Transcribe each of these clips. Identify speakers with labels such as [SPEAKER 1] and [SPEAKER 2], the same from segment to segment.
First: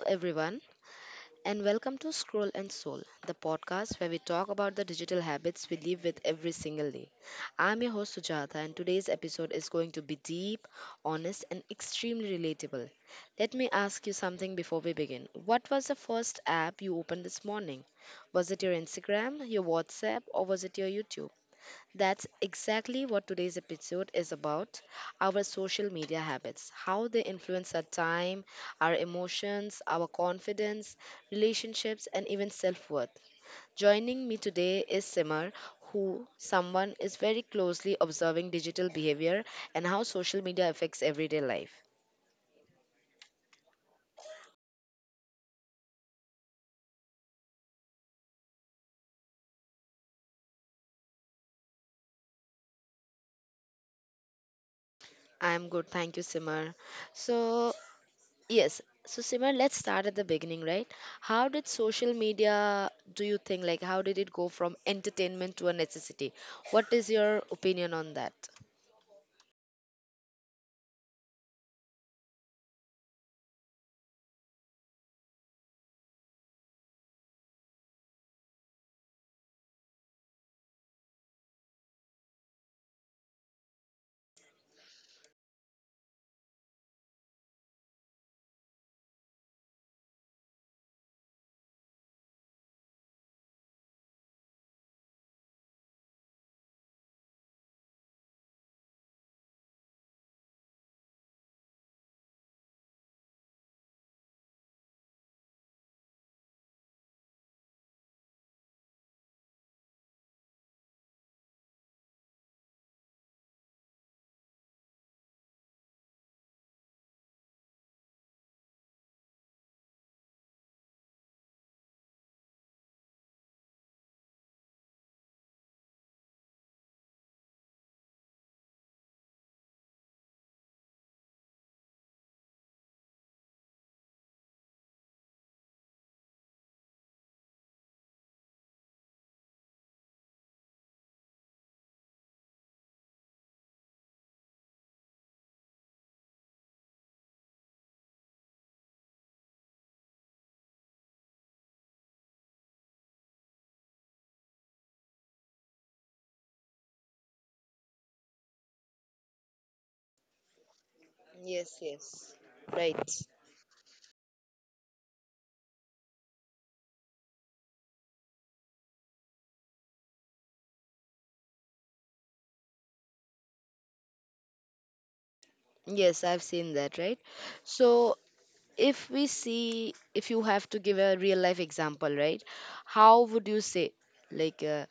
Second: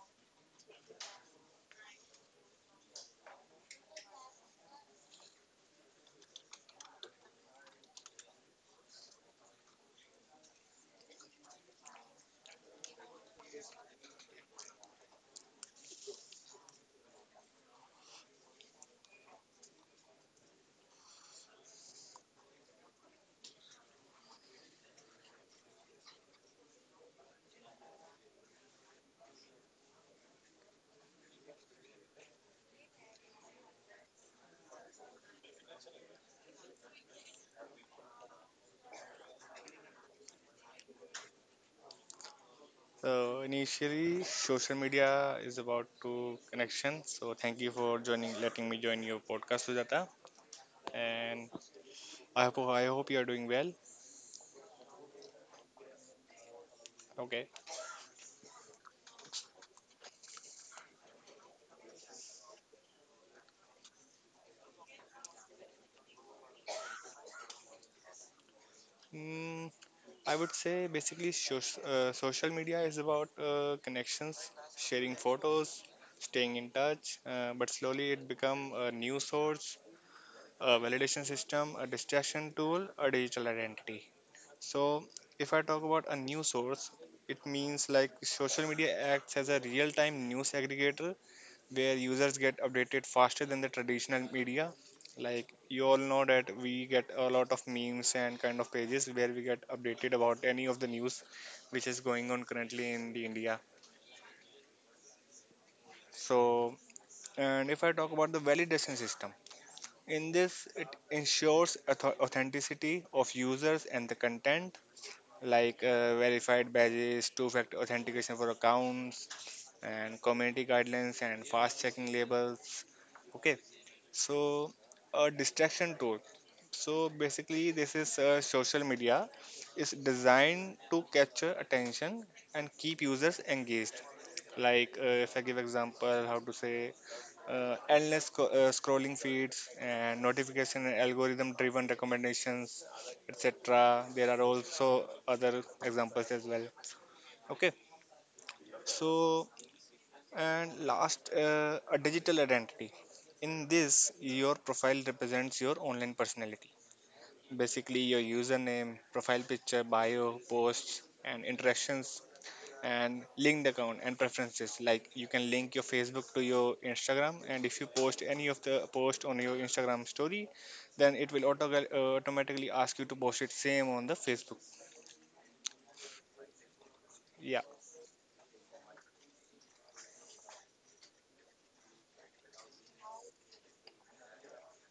[SPEAKER 1] everyone, and welcome to Scroll and Soul, the podcast where we talk about the digital habits we live with every single day. I'm your host, Sujata, and today's episode is going to be deep, honest, and extremely relatable. Let me ask you something before we begin. What was the first app you opened this morning? Was it your Instagram, your WhatsApp, or was it your YouTube? That's exactly what today's episode is about, our social media habits, how they influence our time, our emotions, our confidence, relationships, and even self worth. Joining me today is Simar, who someone is very closely observing digital behavior and how social media affects everyday life.
[SPEAKER 2] So initially, social media is about to connection. So thank you for joining, letting me join your podcast, Sujata. And I hope you are doing well.
[SPEAKER 1] I'm good, thank you, Simar.
[SPEAKER 2] Okay.
[SPEAKER 1] So, yes. So Simran, let's start at the beginning, right? How did social media, do you think, like, how did it go from entertainment to a necessity? What is your opinion on that?
[SPEAKER 2] Mm, I would say basically, social media is about connections, sharing photos, staying in touch. But slowly, it become a new source, a validation system, a distraction tool, a digital identity. So, if I talk about a news source, it means like social media acts as a real time news aggregator where users get updated faster than the traditional media. Like, you all know that we get a lot of memes and kind of pages where we get updated about any of the news which is going on currently in the India. So, and if I talk about the validation system, in this, it ensures authenticity of users and the content, like verified badges, two factor authentication for accounts, and community guidelines and fast checking labels. Okay, so a distraction tool. So basically, this is social media. It's designed to capture attention and keep users engaged. Like if I give example, how to say endless scrolling feeds and notification and algorithm driven recommendations, etc. There are also other examples as well. Okay, so and last a digital identity. In this, your profile represents your online personality, basically your username, profile picture, bio, posts, and
[SPEAKER 1] Yes,
[SPEAKER 2] interactions,
[SPEAKER 1] yes. Right.
[SPEAKER 2] and linked account and preferences. Like, you can link your Facebook to your Instagram, and if you post any of the post on your Instagram story, then it will automatically ask you to post it same on the Facebook.
[SPEAKER 1] Yes, I've seen that, right?
[SPEAKER 2] Yeah.
[SPEAKER 1] So if we see, if you have to give a real life example, right? How would you say, like,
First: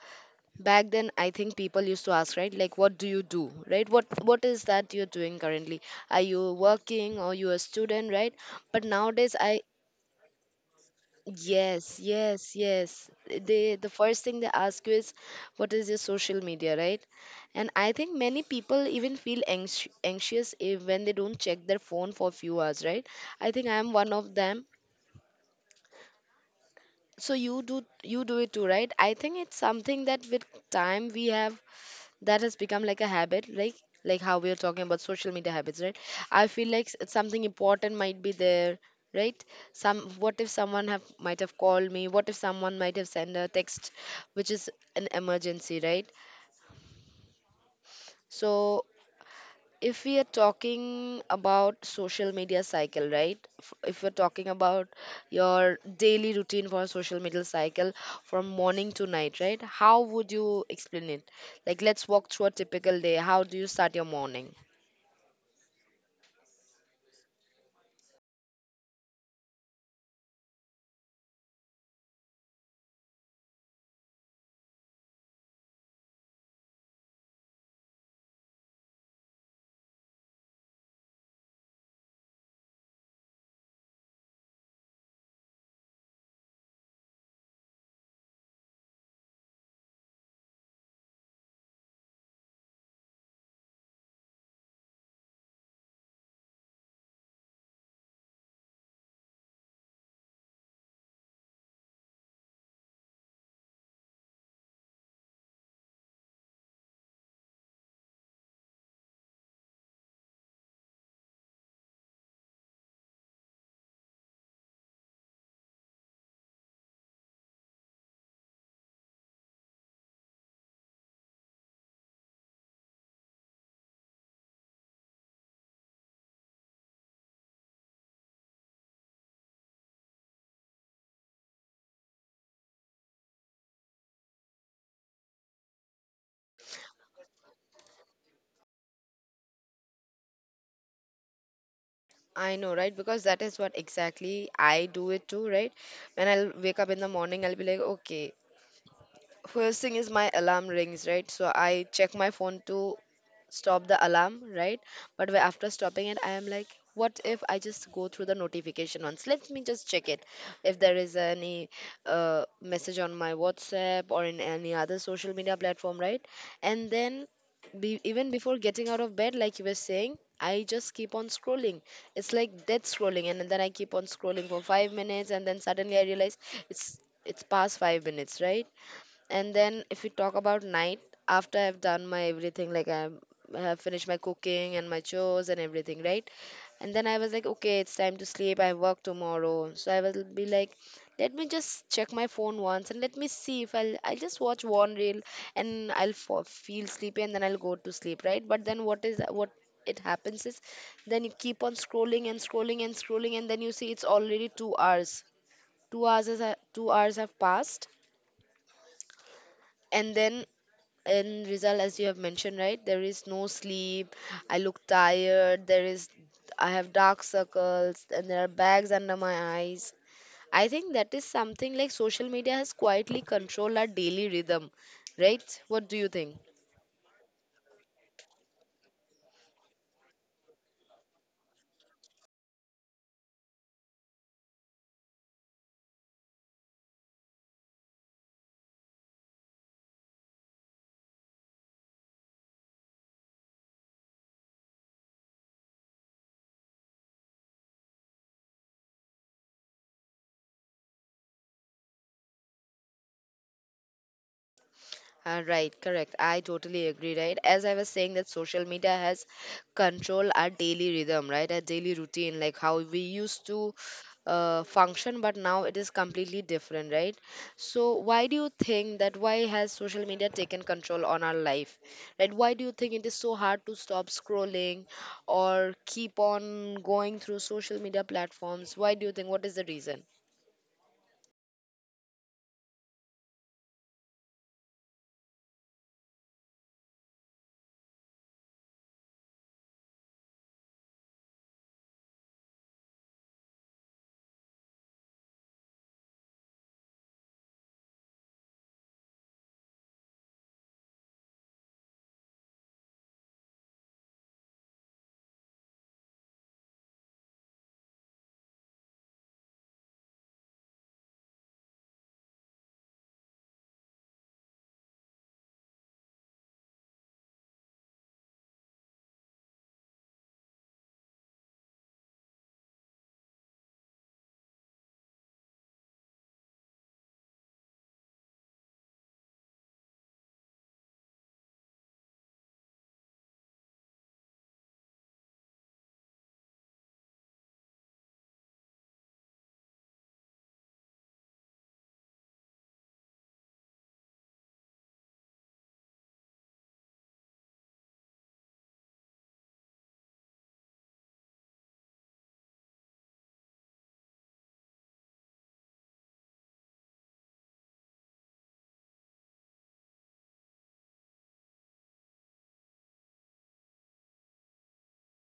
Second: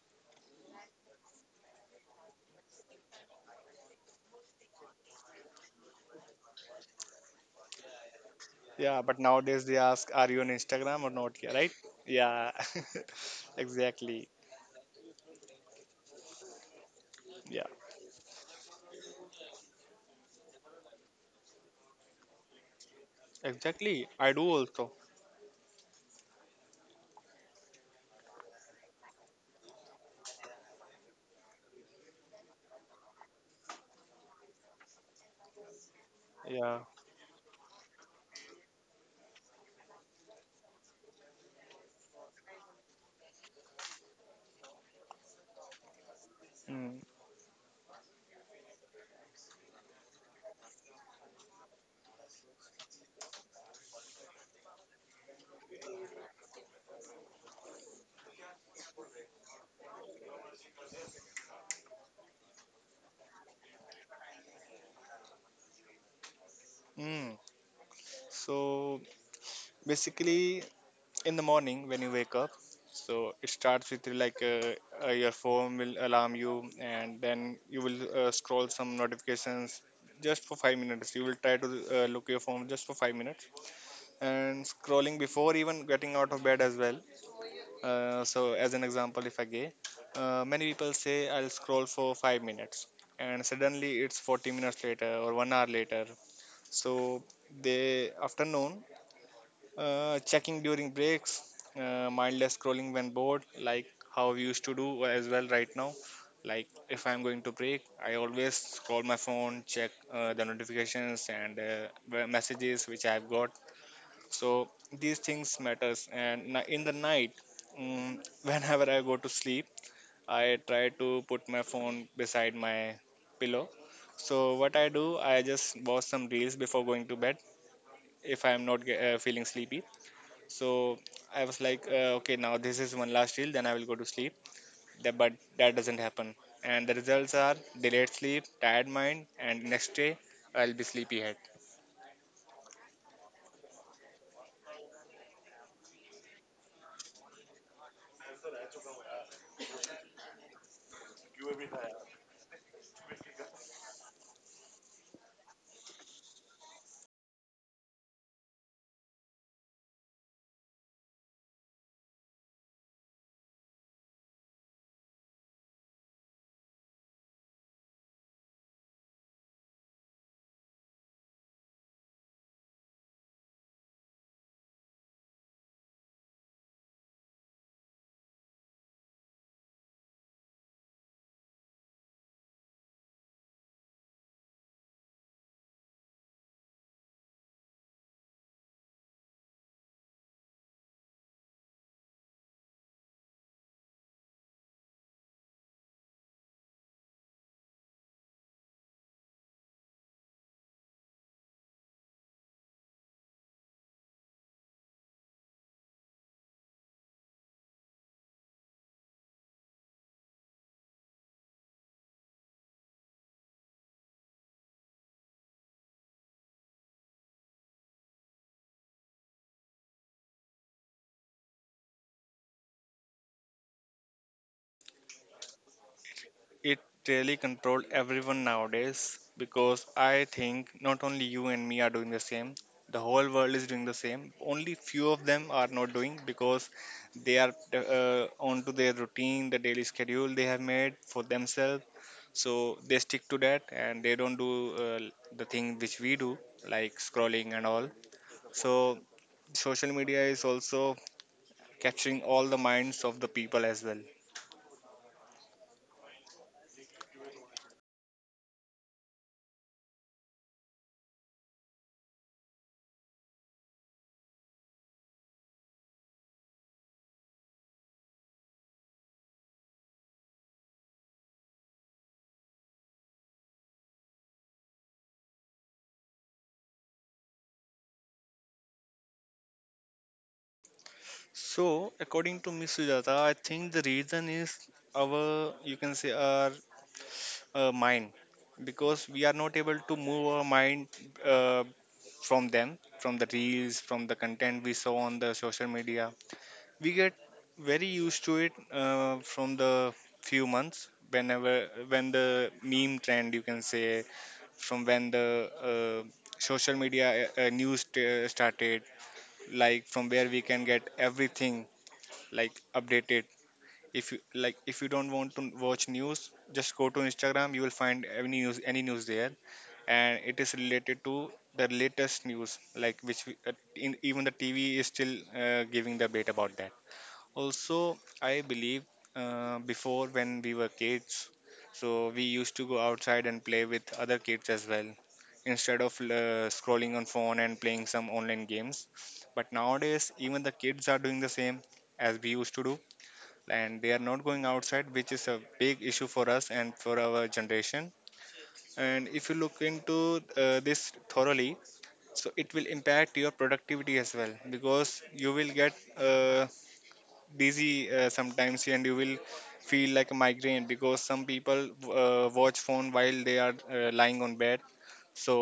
[SPEAKER 1] back then, I think people used to ask, right, like, what do you do, right? What is that you're doing currently? Are you working, or you a student, right? But
[SPEAKER 2] Yeah, but
[SPEAKER 1] nowadays, I
[SPEAKER 2] nowadays they ask, are you on Instagram or not? Yeah, right.
[SPEAKER 1] yes,
[SPEAKER 2] Yeah.
[SPEAKER 1] yes, yes. The first
[SPEAKER 2] Exactly.
[SPEAKER 1] thing they ask you is, what is your social media, right?
[SPEAKER 2] Yeah,
[SPEAKER 1] And I think many people even feel anxious if, when they don't check their phone for a few hours, right? I think I'm
[SPEAKER 2] exactly,
[SPEAKER 1] one
[SPEAKER 2] I
[SPEAKER 1] of
[SPEAKER 2] do
[SPEAKER 1] them.
[SPEAKER 2] also.
[SPEAKER 1] So you do it too, right? I think it's something that with time we have, that has become like a habit, like how we are talking about social media habits, right? I feel
[SPEAKER 2] Yeah.
[SPEAKER 1] like something important might be there, right? Some, what if someone have might have called me, what if someone might have sent a text, which is an emergency, right?
[SPEAKER 2] Mm.
[SPEAKER 1] So if we are talking about social media cycle, right? If we're talking about your daily routine for social media cycle from morning to night, right, how would you explain it? Like, let's walk through a typical day. How do you start your morning?
[SPEAKER 2] Mm. So basically, in the morning when you wake up, so it starts with like, your phone will alarm you, and then you will scroll some notifications just for 5 minutes. You will try to look your phone just for 5 minutes, and scrolling before even getting out of bed as well. So as an example, if I gave, many people say I'll scroll for 5 minutes, and suddenly it's 40 minutes later or one hour later. So they, after noon, checking during breaks, mindless scrolling when bored, like how we used to do as well right now. Like, if I'm going to break, I always scroll my phone, check the notifications and the messages which I've got. So these things matters. And in the night, whenever I go to sleep, I try to put my phone beside my pillow. So what I do, I just watch some reels before going to bed if I'm not feeling sleepy. So I was like, okay, now this is one last deal, then I will go to sleep. But that doesn't happen. And the results are delayed sleep, tired mind, and next day I'll be sleepyhead.
[SPEAKER 1] I know, right? Because that is what exactly I do it too, right? When I'll wake up in the morning, I'll be like, okay, first thing is my alarm rings, right? So I check my phone to stop the alarm, right? But after stopping it, I am like, what if I just go through the notification once? Let me just check it. If there is any message on my WhatsApp or in any other social media platform, right? And then even before getting out of bed, like you were saying, I just keep on scrolling. It's like death scrolling, and then I keep on scrolling for 5 minutes, and then suddenly I realize it's it's past 5 minutes, right? And then if we talk about night, after I've done my everything, like I have finished my cooking and my chores and everything, right? And then I was like, okay, it's time to sleep. I work tomorrow. So I will be like, let me just check my phone once and let me see if I'll just watch one reel and I'll feel sleepy and then I'll go to sleep, right? But then what it happens is, then you keep on scrolling and scrolling and scrolling, and then you see it's already 2 hours. 2 hours is, 2 hours have passed, and then in Rizal, as you have mentioned, right, there is no sleep. I look tired. There is, I have dark circles, and there are bags under my eyes. I think that is something like social media has quietly controlled our daily rhythm, right? What do you think?
[SPEAKER 2] It really controls everyone nowadays, because I think not only you and me are doing the same. The whole world is doing the same. Only few of them are not doing, because they are onto their routine, the daily schedule they have made for themselves. So they stick to that and they don't do the thing which we do, like scrolling and all. So social media is also capturing all the minds of the people as well.
[SPEAKER 1] Right, correct. I totally agree, right? As I was saying that social media has control our daily rhythm, right? Our daily routine, like how we used to function, but now it is completely different, right? So why do you think that why has social media taken control on our life? Right? Why do you think it is so hard to stop scrolling or keep on going through social media platforms? Why do you think what is the reason?
[SPEAKER 2] So, according to Miss Sujata, I think the reason is our, you can say, our mind, because we are not able to move our mind uh, from them, from the reels, from the content we saw on the social media. We get very used to it from the few months, whenever, when the meme trend, you can say, from when the social media started, like from where we can get everything like updated. If you like, if you don't want to watch news, just go to Instagram, you will find any news, any news there. And it is related to the latest news, like, which even the TV is still giving the bait about that also. I believe before when we were kids, so we used to go outside and play with other kids as well, instead of scrolling on phone and playing some online games. But nowadays even the kids are doing the same as we used to do, and they are not going outside, which is a big issue for us and for our generation. And if you look into this thoroughly, so it will impact your productivity as well, because you will get dizzy sometimes, and you will feel like a migraine, because some people watch phone while they are lying on bed. So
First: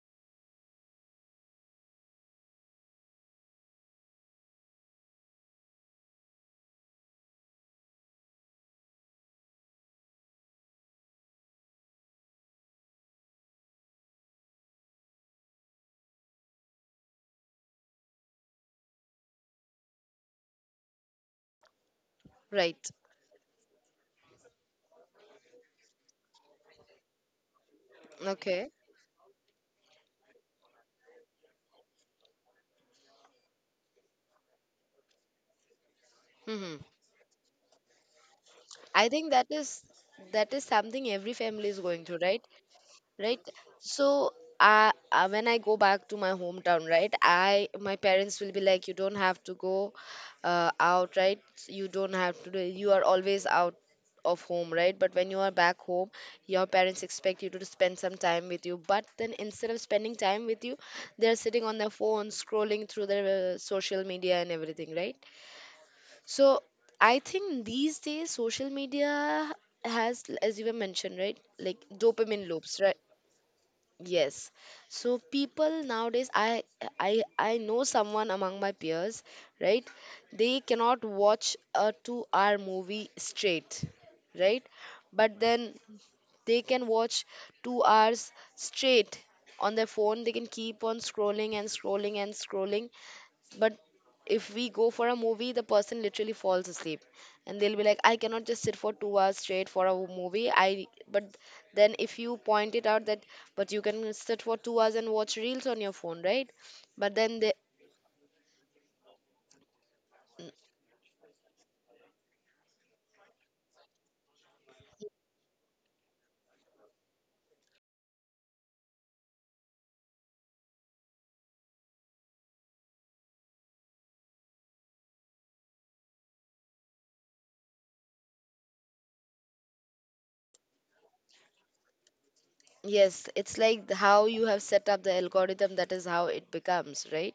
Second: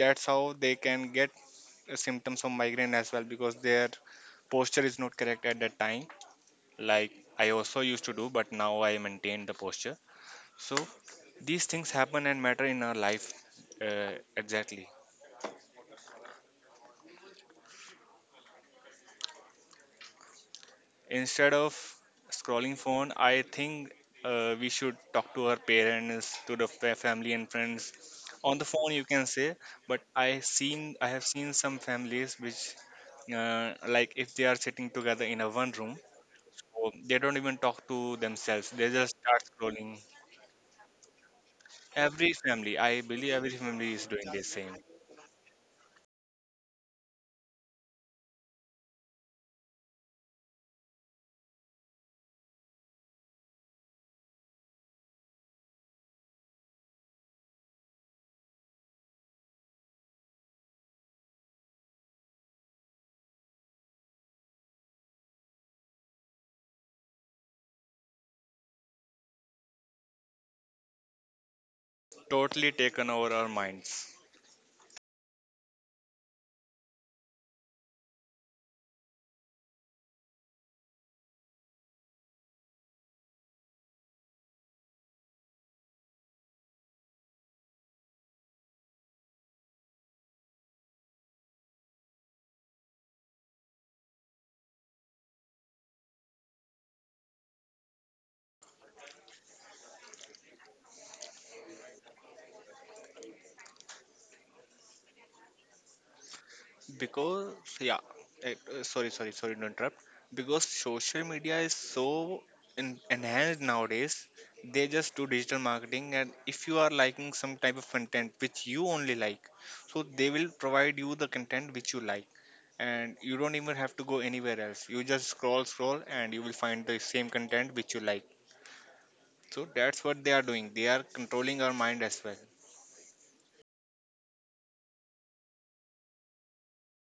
[SPEAKER 2] that's how they can get symptoms of migraine as well, because their posture is not correct at that time. Like, I also used to do, but now I maintain the posture. So these things happen and matter in our life, exactly. Instead of scrolling
[SPEAKER 1] Right.
[SPEAKER 2] phone, I think we should talk to our parents, to the family and friends. On the
[SPEAKER 1] Okay.
[SPEAKER 2] phone, you can say, but I have seen some families which, like, if they are sitting together in a one room,
[SPEAKER 1] Mm-hmm.
[SPEAKER 2] so they don't even talk to themselves. They
[SPEAKER 1] I
[SPEAKER 2] just
[SPEAKER 1] think
[SPEAKER 2] start
[SPEAKER 1] that is
[SPEAKER 2] scrolling.
[SPEAKER 1] that is something every family is going through,
[SPEAKER 2] Every
[SPEAKER 1] right?
[SPEAKER 2] family, I believe,
[SPEAKER 1] Right.
[SPEAKER 2] every family is doing
[SPEAKER 1] So,
[SPEAKER 2] the same.
[SPEAKER 1] when I go back to my hometown, right, I my parents will be like, you don't have to go out, right? You don't have to do. You are always out of home, right? But when you are back home, your parents expect you to spend some time with you. But then instead of spending time with you, they're sitting on their phone, scrolling through their social media and everything, right? So I think these days social media has, as you were mentioned, right? Like dopamine
[SPEAKER 2] Totally
[SPEAKER 1] loops, right?
[SPEAKER 2] taken over our minds.
[SPEAKER 1] Yes. So people nowadays, I know someone among my peers, right? They cannot watch a 2-hour movie straight, right? But then they can watch 2 hours straight on their phone. They can keep on scrolling and scrolling and scrolling, but if we go for a movie, the person literally falls asleep and they'll be like, I cannot just sit for 2 hours straight for a movie, I but then if you point it out that but you can sit for 2 hours and watch reels on your phone, right? But then they
[SPEAKER 2] Because, yeah, sorry, sorry, sorry to interrupt. Because social media is so enhanced nowadays, they just do digital marketing, and if you are liking some type of content which you only like, so they will provide you the content which you like, and you don't even have to go anywhere else. You just scroll, scroll, and you will find the same content which you like. So that's what they are doing, they are controlling our mind as well.
[SPEAKER 1] yes, it's like how you have set up the algorithm, that is how it becomes, right?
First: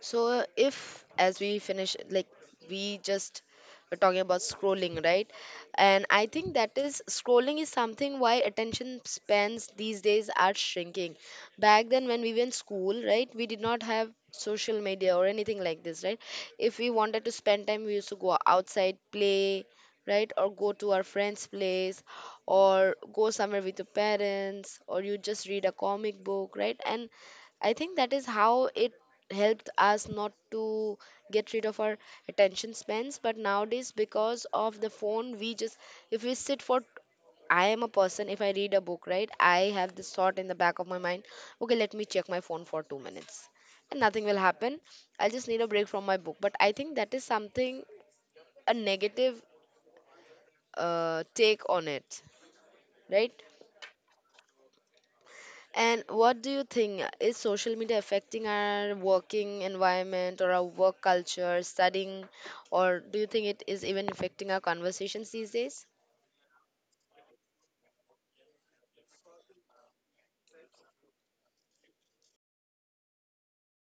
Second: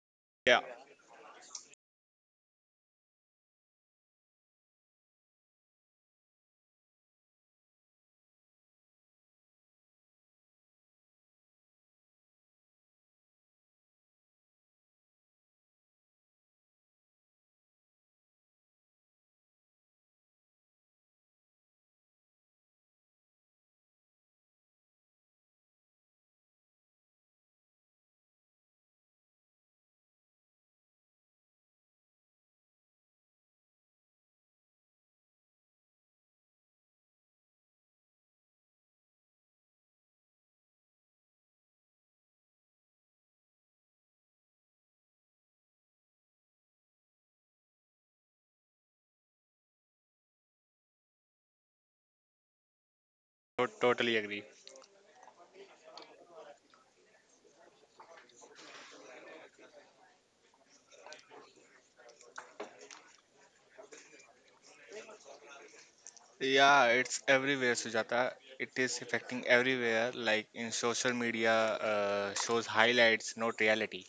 [SPEAKER 1] So
[SPEAKER 2] Yeah,
[SPEAKER 1] if, as we finish, like, we just were talking about scrolling, right? And I think that is, scrolling is something why attention spans these days are shrinking. Back then when we were in school, right, we did not have social media or anything like this, right? If we wanted to spend time, we used to go outside, play, right? Or go to our friend's place or go somewhere with your parents or you just read a comic book, right? And I think that is how it helped us not to get rid of our attention spans, but nowadays because of the phone we just, if we sit for, I am a person, if I read a book, right, I have this thought in the back of my mind, okay, let me check my phone for 2 minutes and nothing will happen. I will just need a break from my book, but I think that is something, a negative take on it, right?
[SPEAKER 2] totally agree.
[SPEAKER 1] And what do you think? Is social media affecting our working environment or our work culture, studying, or do you think it is even affecting our conversations these days?
[SPEAKER 2] Yeah, it's everywhere, Sujata. It is affecting everywhere, like in social media, shows highlights, not reality.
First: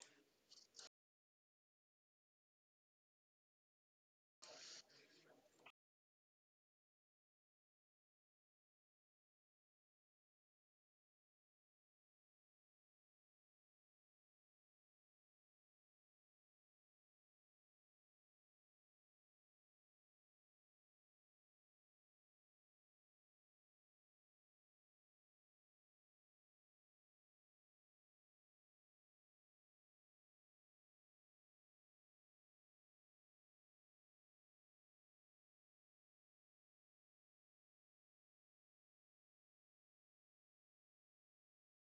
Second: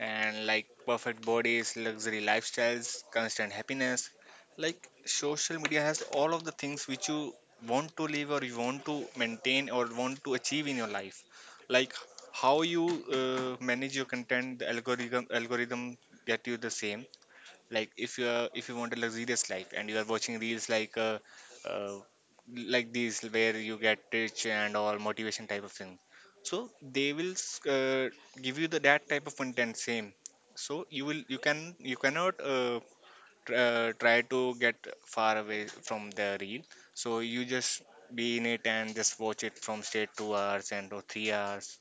[SPEAKER 2] And like, perfect bodies, luxury lifestyles, constant happiness. Like, social media has all of the things which you want to live, or you want to maintain, or want to achieve in your life. Like, how you manage your content, the algorithm get you the same. Like, if you want a luxurious life and you are watching reels like, uh, like these, where you get rich and all motivation type of thing, so they will give you the that type of content same. So you will you can you cannot try to get far away from the reel. So you just be in it and just watch it from straight 2 hours and or 3 hours.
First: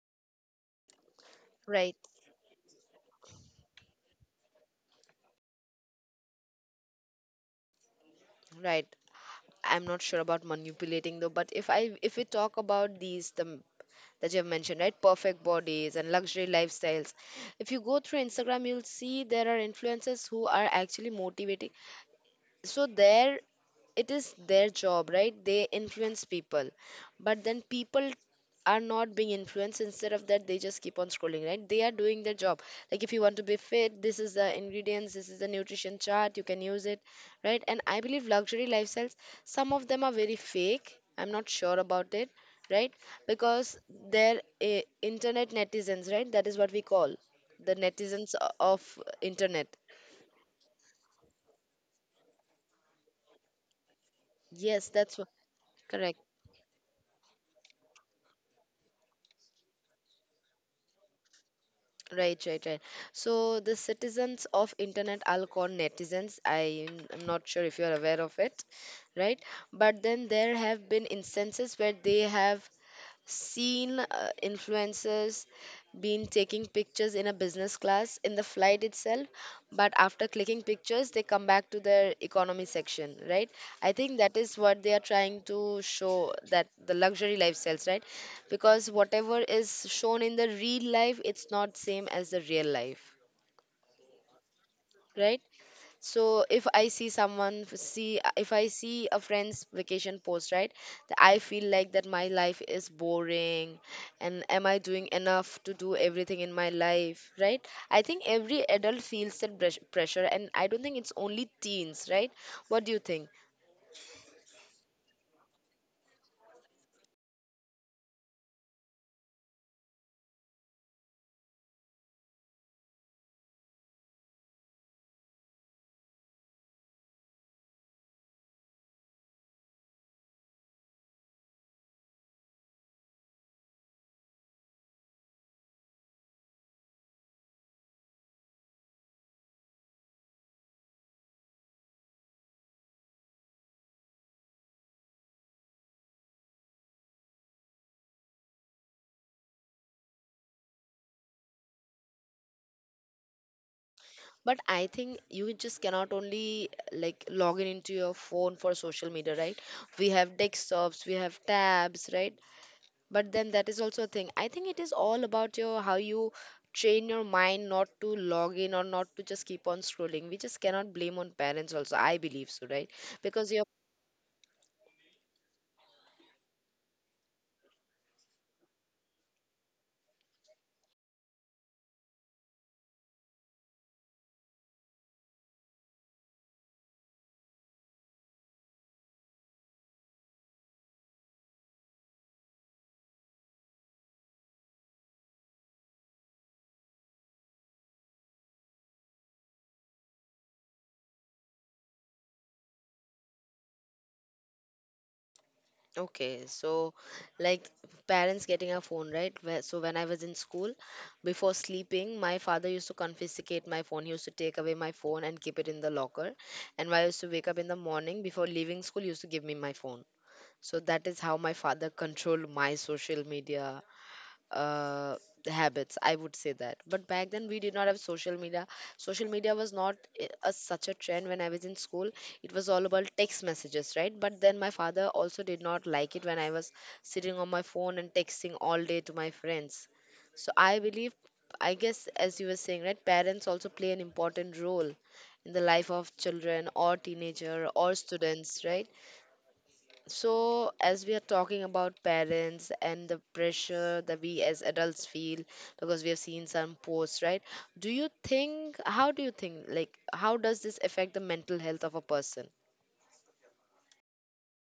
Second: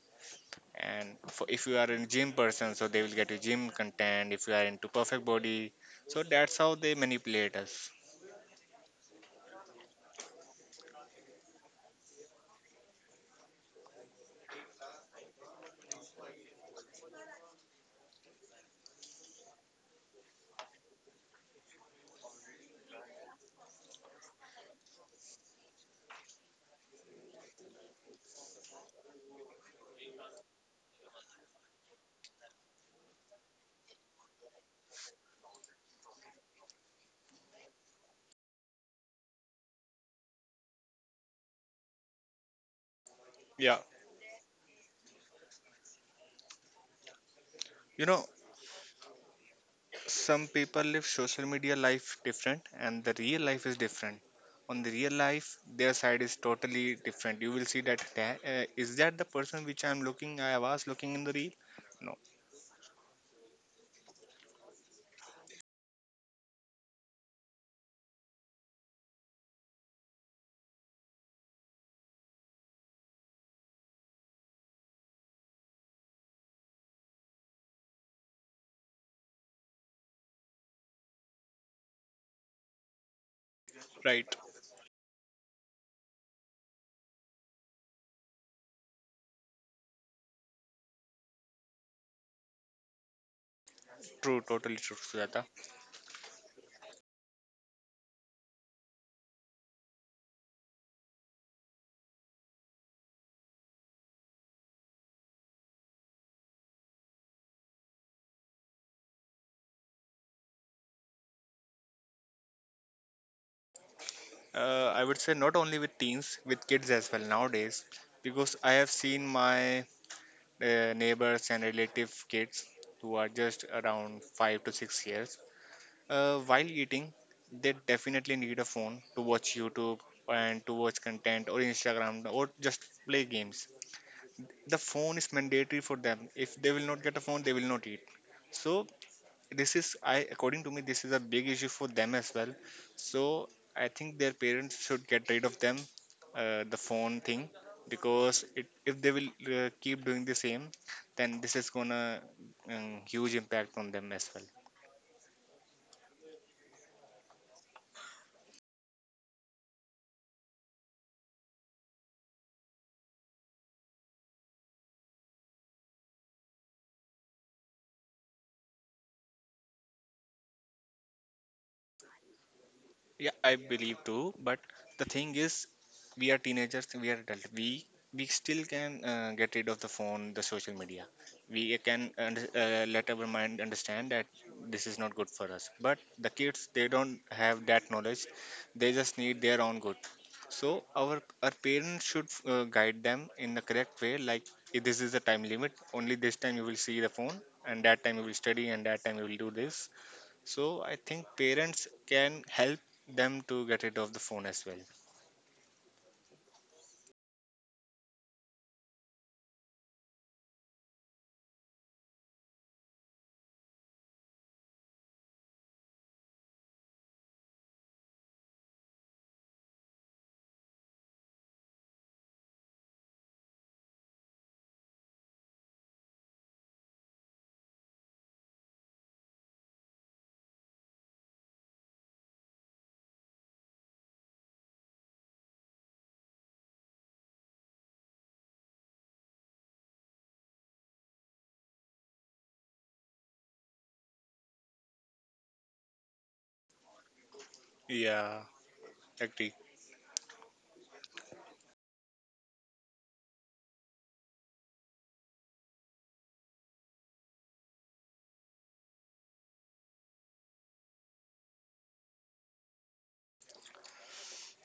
[SPEAKER 2] And for, if you are
[SPEAKER 1] Right.
[SPEAKER 2] a gym person, so they will get you gym content if you are into perfect body. So that's how they manipulate us.
[SPEAKER 1] Right. I'm not sure about manipulating though, but if we talk about that you have mentioned, right? Perfect bodies and luxury lifestyles. If you go through Instagram, you'll see there are influencers who are actually motivating, so there it is their job, right? They influence people, but then people are not being influenced. Instead of that, they just keep on scrolling, right? They are doing their job, like, if you want to be fit, this is the ingredients, this is the nutrition chart, you can use it, right? And I believe luxury lifestyles, some of them are very fake, I'm not sure about it, right?
[SPEAKER 2] Yeah,
[SPEAKER 1] Because they're internet netizens, right? That is what we call the
[SPEAKER 2] you know
[SPEAKER 1] netizens of internet.
[SPEAKER 2] some people live social media life different, and the real life is different. On the
[SPEAKER 1] Yes,
[SPEAKER 2] real
[SPEAKER 1] that's what,
[SPEAKER 2] life, their
[SPEAKER 1] correct.
[SPEAKER 2] side is totally different. You will see that, "Is that the person which I was looking in the reel? No."
[SPEAKER 1] Right, right, right. So the citizens of internet, I'll call netizens. I'm not sure if you are aware of it, right? But then there have been instances where they have seen influencers been taking pictures in a business class in the flight itself, but after clicking pictures they come back to their economy section, right? I think
[SPEAKER 2] Right.
[SPEAKER 1] that is what they are trying to show, that the luxury lifestyles, right? Because whatever is shown in the real life, it's not same as the real life,
[SPEAKER 2] True, totally true,
[SPEAKER 1] right?
[SPEAKER 2] Sujata.
[SPEAKER 1] So if I see someone f- see if I see a friend's vacation post, right? I feel like that my life is boring, and am I doing enough to do everything in my life, right? I think every adult feels that pressure, and I don't think it's only teens, right? What do you think?
[SPEAKER 2] I would say not only with teens, with kids as well nowadays, because I have seen my neighbors and relative kids who are just around 5 to 6 years. While eating, they definitely need a phone to watch YouTube, and to watch content or Instagram, or just play games. The phone is mandatory for them. If they will not get a phone, they will not eat. So this is I according to me, this is a big issue for them as well. So I think their parents should get rid of them, the phone thing. Because if they will keep doing the same, then this is gonna huge impact on them as well.
[SPEAKER 1] But I think you just cannot only like log in into your phone for social media, right? We have desktops, we have tabs, right? But then that is also a thing. I think it is all about your how you train your mind not to log in or not to just keep on scrolling. We just cannot blame on parents also, I believe so, right?
[SPEAKER 2] Yeah, I
[SPEAKER 1] Because you're
[SPEAKER 2] believe too. But the thing is, we are teenagers, we are adult. We still can get rid of the phone, the social media. We can let our mind understand that this is not good for us. But the kids, they don't have that knowledge. They just need their own good. So our our parents should guide them in the correct way. Like, "If this is the time limit. Only this time you will see the phone, and that time you will study, and that time you will do this." So I think parents can help them to get rid of the phone as well.
[SPEAKER 1] okay, so like parents getting a phone, right? Where, so when I was in school, before sleeping my father used to confiscate my phone, he used to take away my phone and keep it in the locker, and when I used to wake up in the morning before leaving school he used to give me my phone. So that is how my father controlled my social media uh, habits, I would say that. But back then we did not have social media. Social media was not such a trend when I was in school. It was all about text messages, right? But then my father also did not like it when I was sitting on my phone and texting all day to my friends. So I believe, I guess as you were saying, right, parents also play an important role in the life of children or teenager or
[SPEAKER 2] Yeah,
[SPEAKER 1] students, right?
[SPEAKER 2] agree.
[SPEAKER 1] So, as we are talking about parents and the pressure that we as adults feel, because we have seen some posts, right? Do you think, how do you think, like, how does this affect the mental health of a person?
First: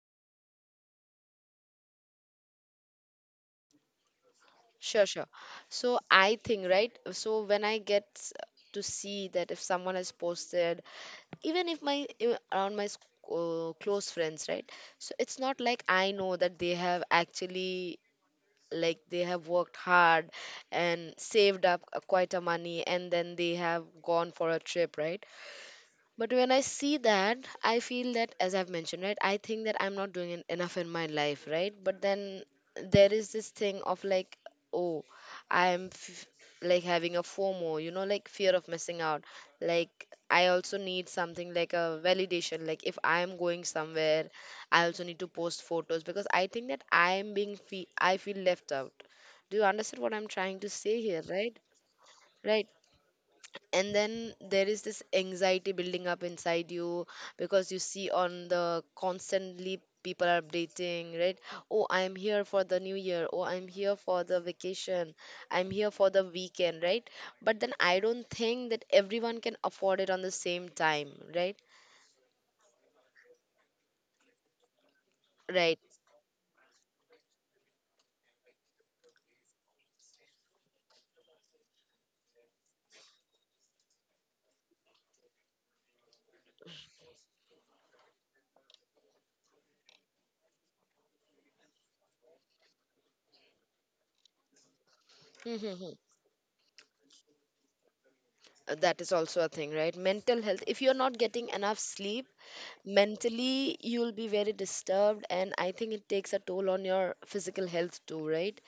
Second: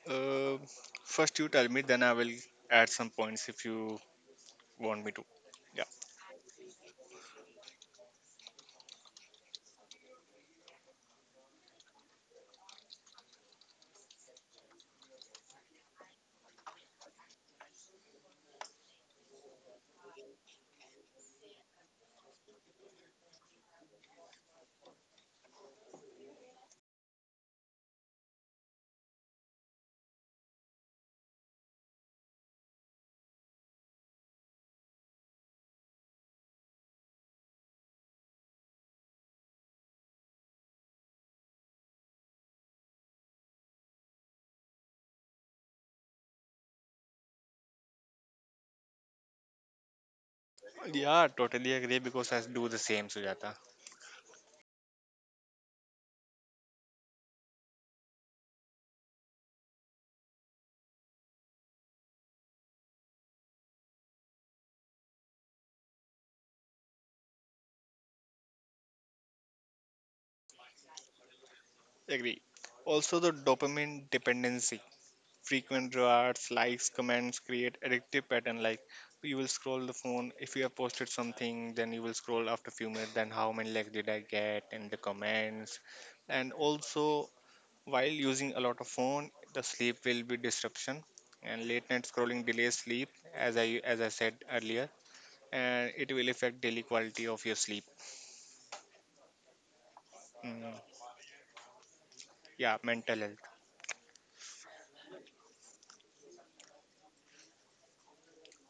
[SPEAKER 2] Uh, first you tell me, then I will add some points if you want
[SPEAKER 1] Sure,
[SPEAKER 2] me to.
[SPEAKER 1] sure.
[SPEAKER 2] Yeah,
[SPEAKER 1] So, I think, right? So, when I get to see that if someone has posted, even if my even around my close friends, right? So, it's not like I know that they have actually like they have worked hard and saved up quite a money, and then they have gone for a trip, right? But when I see that, I feel that, as I've mentioned, right, I think that I'm not doing enough in my life, right? But then there is this thing of like, oh, I'm f- like having a FOMO, you know, like fear of missing out. Like, I also need something like a validation. Like, if I'm going somewhere, I also need to post photos because I think that I'm being, I feel left out. Do you understand what I'm trying to say here,
[SPEAKER 2] yeah,
[SPEAKER 1] right?
[SPEAKER 2] totally agree because I
[SPEAKER 1] Right,
[SPEAKER 2] do the same, Sujata.
[SPEAKER 1] and then there is this anxiety building up inside you because you see on the constantly people are updating, right? Oh, I'm here for the new year, oh, I'm here for the vacation, I'm here for the weekend, right? But then I don't think that everyone can afford it on the same time, right?
[SPEAKER 2] Agree. Also, the dopamine dependency.
[SPEAKER 1] Right.
[SPEAKER 2] Frequent rewards, likes, comments create addictive pattern. Like, you will scroll the phone. If you have posted something, then you will scroll after few minutes. Then, how many likes did I get in the comments? And also, while using a lot of phone, the sleep will be disruption, and late night scrolling delays sleep, as I said earlier, and it will affect daily quality of your sleep.
[SPEAKER 1] That is also a thing, right? Mental health,
[SPEAKER 2] Mm,
[SPEAKER 1] if you're not getting enough sleep,
[SPEAKER 2] yeah, mental health.
[SPEAKER 1] mentally you'll be very disturbed, and I think it takes a toll on your physical health too, right?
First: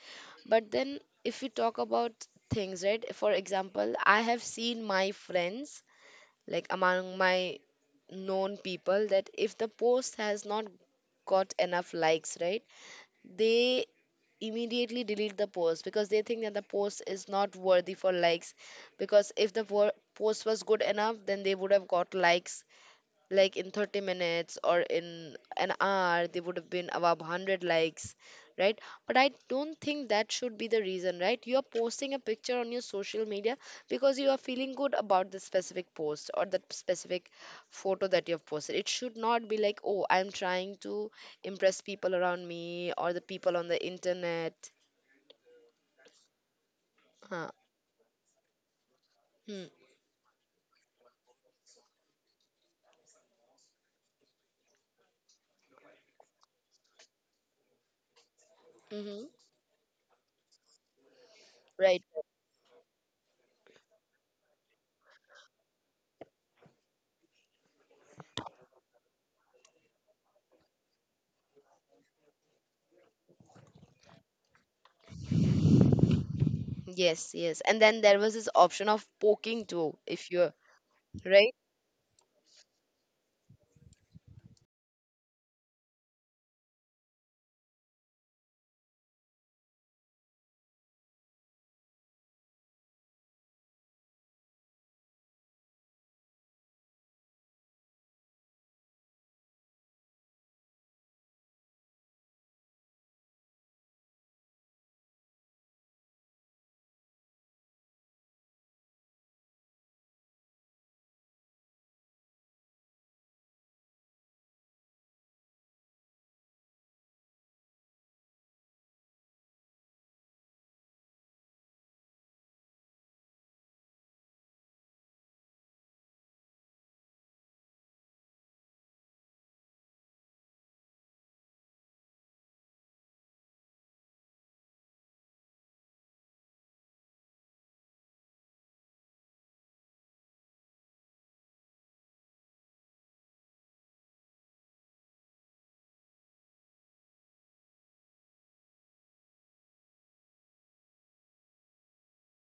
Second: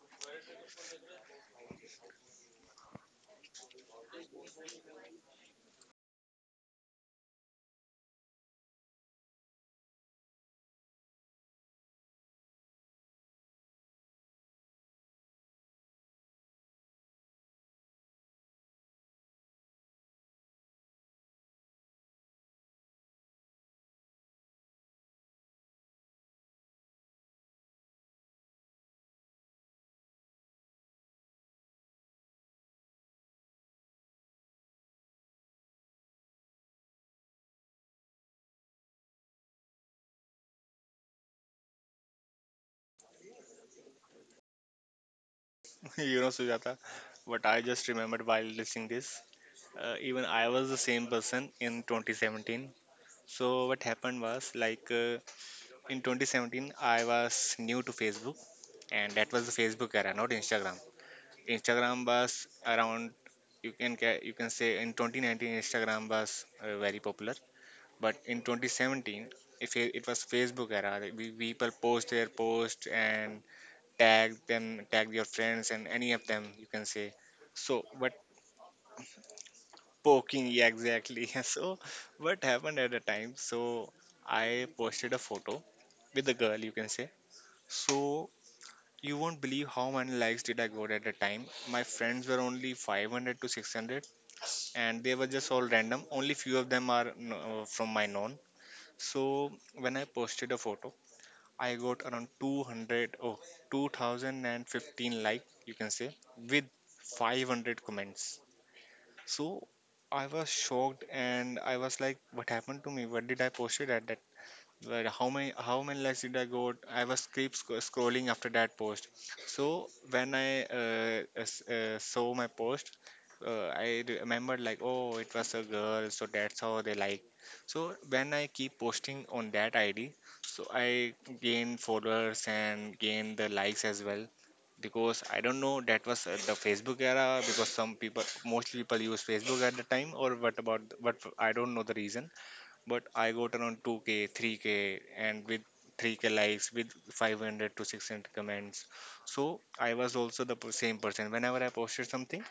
[SPEAKER 1] But then, if we talk about things, right, for example, I have seen my friends, like among my known people, that if the post has not got enough likes, right, they immediately delete the post because they think that the post is not worthy for likes, because if the post was good enough then they would have got likes, like in 30 minutes or in an hour they would have been above 100 likes, right? But I don't think that should be the reason, right? You are posting a picture on your social media because you are feeling good about the specific post or that specific photo that you have posted. It should not be like, oh, I'm trying to impress people around me or the people on the internet.
[SPEAKER 2] You know, Sujata, what
[SPEAKER 1] Huh.
[SPEAKER 2] I just remembered while listening this,
[SPEAKER 1] Hmm.
[SPEAKER 2] even I was the same person in 2017. So what happened was, like, in 2017 I was new to Facebook, and
[SPEAKER 1] Hmm.
[SPEAKER 2] that was the Facebook era, not Instagram.
[SPEAKER 1] Right.
[SPEAKER 2] Instagram was around, you can say, in 2019 Instagram was very popular, but in 2017, if it was Facebook era. Like, people post their post and tag them, tag your friends, and any of them, you can say.
[SPEAKER 1] Yes, yes, and
[SPEAKER 2] So,
[SPEAKER 1] then
[SPEAKER 2] but
[SPEAKER 1] there was this option of poking too if
[SPEAKER 2] poking,
[SPEAKER 1] you're
[SPEAKER 2] yeah, exactly.
[SPEAKER 1] right,
[SPEAKER 2] So, what happened at the time? So, I posted a photo with a girl, you can say. So you won't believe how many likes did I got at the time. My friends were only 500 to 600, and they were just all random. Only few of them are from my known. So when I posted a photo, I got around 200, oh, 2015, like you can say, with 500 comments. So I was shocked, and I was like, what happened to me? What did I posted at that? Right, how many likes did I got? I was keep scrolling after that post. So when I saw my post, I remembered like, oh, it was a girl, so that's how they like. So when I keep posting on that ID, so I gain followers and gain the likes as well. Because I don't know that was the Facebook era. Because most people use Facebook at the time, or what about what, I don't know the reason, but I got around 2K, 3K, and with 3K likes, with 500 to 600 comments. So I was also the same person. Whenever I posted something,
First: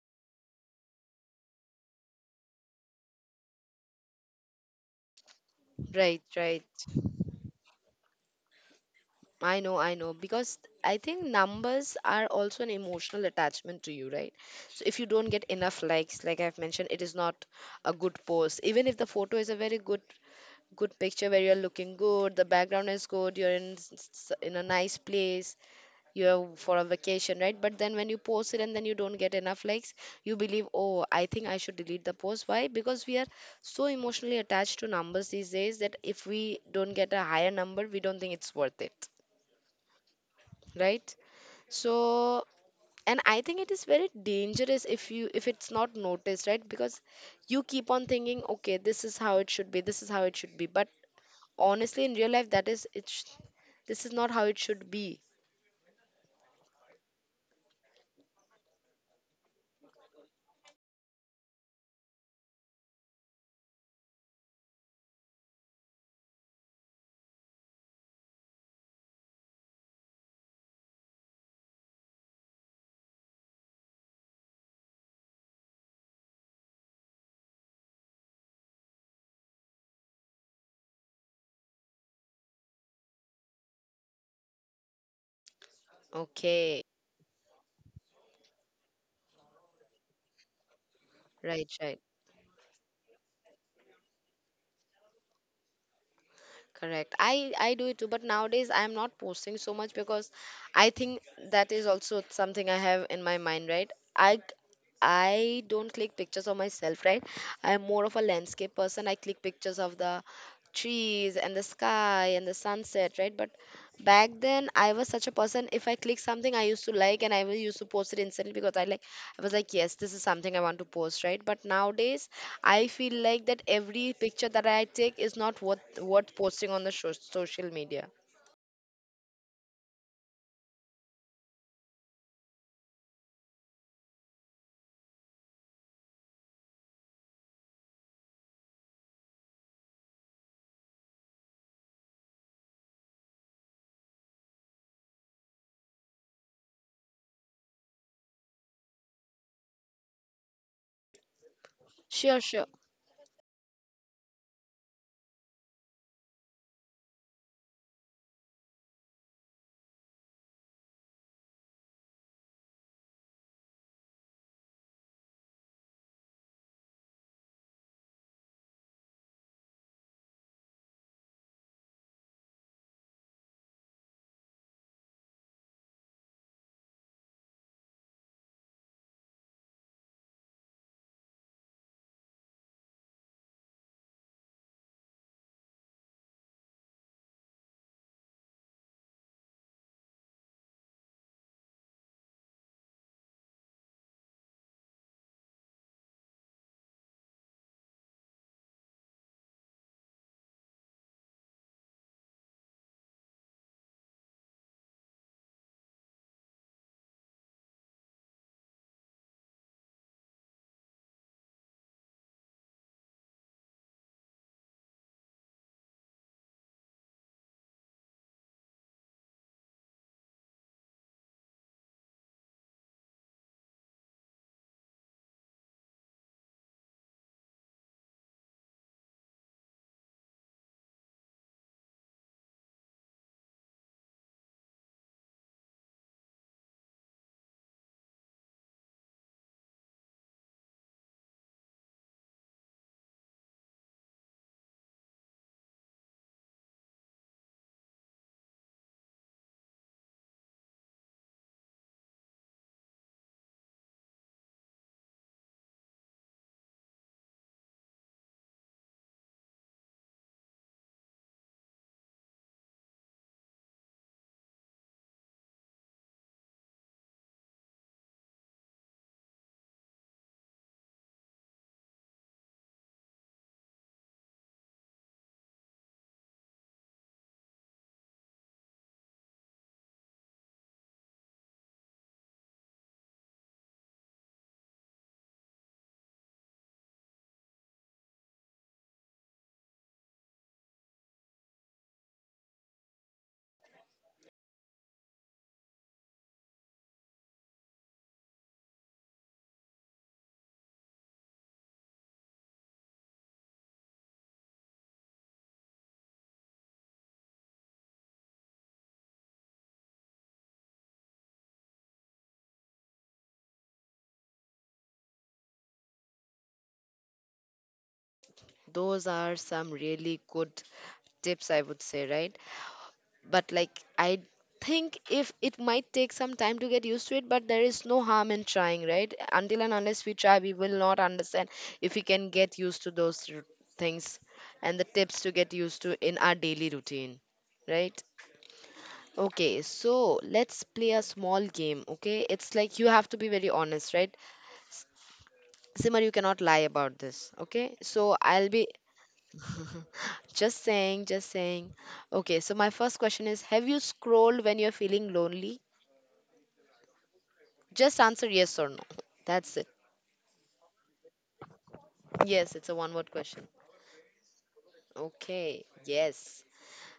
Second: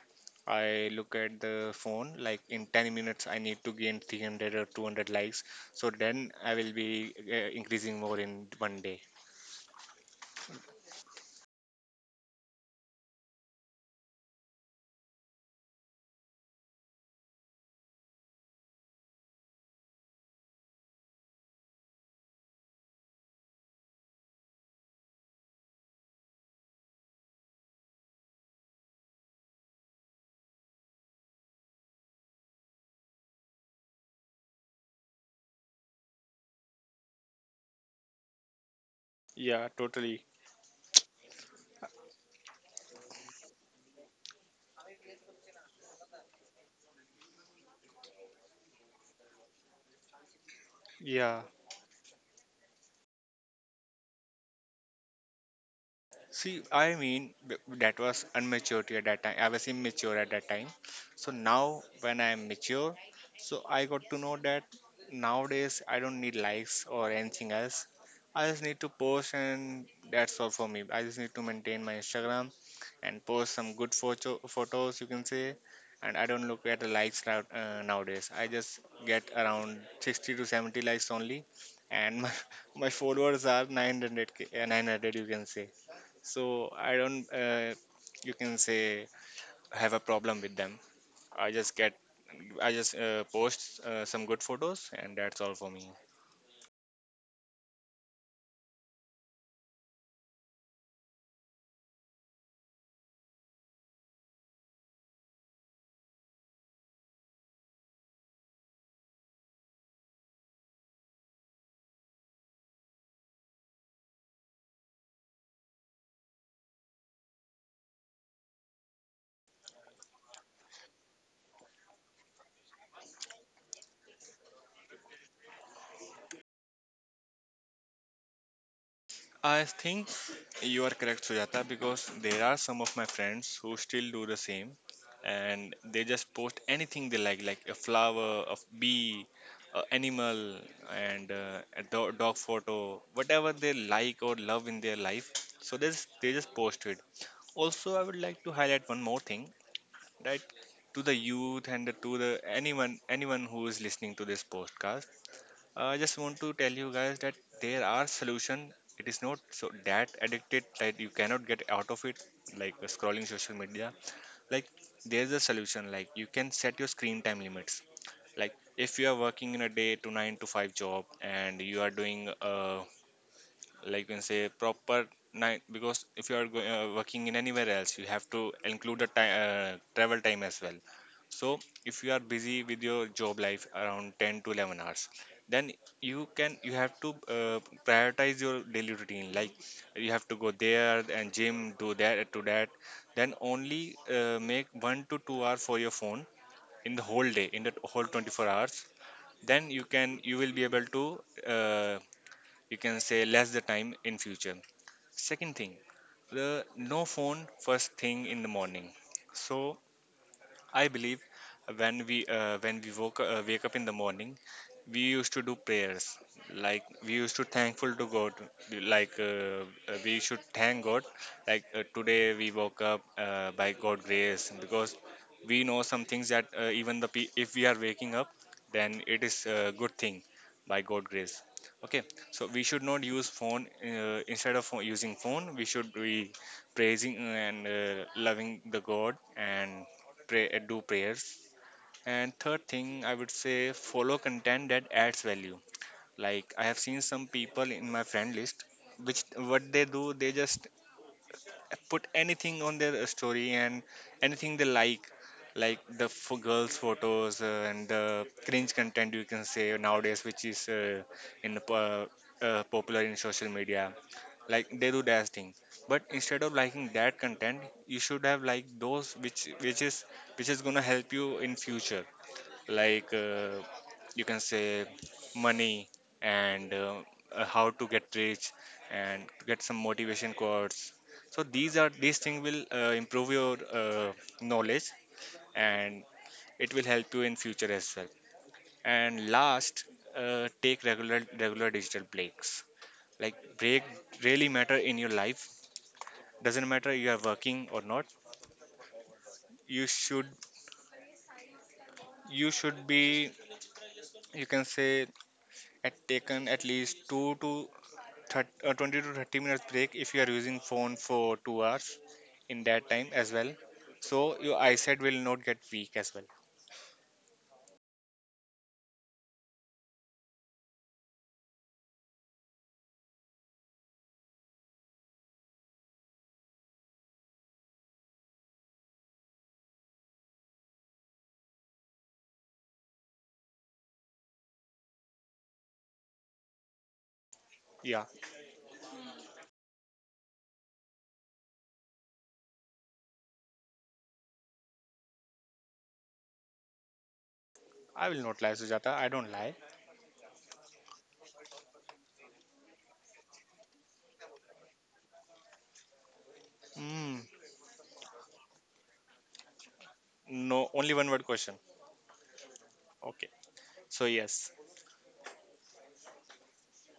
[SPEAKER 2] I look at the phone like in 10 minutes, I need to gain 300 or 200 likes. So
[SPEAKER 1] right,
[SPEAKER 2] then I
[SPEAKER 1] right.
[SPEAKER 2] will be increasing more in one day.
[SPEAKER 1] I know, because I think numbers are also an emotional attachment to you, right? So if you don't get enough likes, like I've mentioned, it is not a good post. Even if the photo is a very good good picture where you're looking good, the background is good, you're in a nice place, you're for a vacation, right? But then when you post it and then you don't get enough likes, you believe, oh, I think I should delete the post. Why? Because we are so emotionally attached to numbers these days that if we don't get a higher number, we don't think it's worth it,
[SPEAKER 2] Yeah, totally.
[SPEAKER 1] right? So, and I think it is very dangerous if you if it's not noticed, right? Because you keep on thinking okay, this is how it should be, this is how it should be, but
[SPEAKER 2] Yeah.
[SPEAKER 1] honestly in real life that is it's this is not how it should be.
[SPEAKER 2] See, I mean, that was immaturity at that time. I was immature at that time. So now, when I am mature, so I got to know that nowadays I don't need likes or anything else. I just need to post, and that's all for me. I just need to maintain my Instagram and post some good photos, you can say. And I don't look at the likes now, nowadays. I just get around 60 to 70 likes only, and my, my followers are 900K, 900, you can say, so
[SPEAKER 1] Okay.
[SPEAKER 2] I don't, you can say, have a problem with them. i
[SPEAKER 1] Right,
[SPEAKER 2] just get
[SPEAKER 1] right.
[SPEAKER 2] i just uh, post some good photos, and that's all for me.
[SPEAKER 1] Correct. I do it too, but nowadays I am not posting so much because I think that is also something I have in my mind, right? I don't click pictures of myself, right? I am more of a landscape person. I click pictures of the trees and the sky and the sunset, right? But back then I was such a person. If I click something I used to like, and I will used to post it instantly because I like. I was like, yes, this is something I want to post, right? But nowadays, I feel like that every picture that I take is not worth posting on the social media.
[SPEAKER 2] I think you are correct, Sujata, because there are some of my friends who still do the same, and they just post anything they like a flower, a bee, a animal, and a dog photo, whatever they like or love in their life. So this, they just post it. Also, I would like to highlight one more thing, right, to the youth and to the
[SPEAKER 1] Sure, sure.
[SPEAKER 2] anyone who is listening to this podcast. I just want to tell you guys that there are solution. It is not so that addicted that you cannot get out of it. Like, scrolling social media, like, there's a solution. Like, you can set your screen time limits. Like, if you are working in a day to 9 to 5 job, and you are doing a, like you can say, proper night, because if you are working in anywhere else, you have to include the time travel time as well. So if you are busy with your job life around 10 to 11 hours, then you have to prioritize your daily routine. Like, you have to go there and gym, do that to that, then only make 1 to 2 hour for your phone, in the whole day, in the whole 24 hours. Then you will be able to, uh, you can say, less the time in future. Second thing, the no phone first thing in the morning. So I believe, when we woke wake up in the morning, we used to do prayers. Like, we used to thankful to God. Like, we should thank God. Like, today we woke up by God grace, because we know some things that, if we are waking up, then it is a good thing by God grace. Okay, so we should not use phone. Instead of using phone, we should be praising and loving the God, and do prayers. And third thing, I would say, follow content that adds value. Like, I have seen some people in my friend list, which, what they do, they just put anything on their story, and anything they like the girls' photos and the cringe content, you can say, nowadays, which is in the po- popular in social media. Like, they do their thing, but instead of liking that content, you should have like those which is gonna help you in future. Like, you can say, money, and how to get rich, and to get some motivation quotes. So these things will improve your knowledge, and it will help you in future as well. And last, take regular digital breaks. Like, break really matter in your life, doesn't matter you are working or not. you should you should be, you can say, at taken at least 2 to 20 to 30 minutes break if you are using phone for 2 hours in that time as well. So your eyesight will not get weak as well.
[SPEAKER 1] Those are some really good tips, I would say, right? But like, I think if it might take some time to get used to it, but there is no harm in trying, right? Until and unless we try, we will not understand if we can get used to those things and the tips to get used to in our daily routine,
[SPEAKER 2] Yeah,
[SPEAKER 1] right? Okay, so let's play a small game, okay? It's like you have to be very honest, right? S- Simar, you cannot lie about this, okay?
[SPEAKER 2] I
[SPEAKER 1] So
[SPEAKER 2] will not
[SPEAKER 1] I'll
[SPEAKER 2] lie,
[SPEAKER 1] be
[SPEAKER 2] Sujata. I don't lie.
[SPEAKER 1] just saying, just saying. Okay, so my first question is, have you scrolled when you're feeling lonely?
[SPEAKER 2] Mm.
[SPEAKER 1] Just answer yes or no. That's it.
[SPEAKER 2] No, only one word question?
[SPEAKER 1] Yes, it's a one word
[SPEAKER 2] Okay.
[SPEAKER 1] question.
[SPEAKER 2] So yes.
[SPEAKER 1] Okay, yes.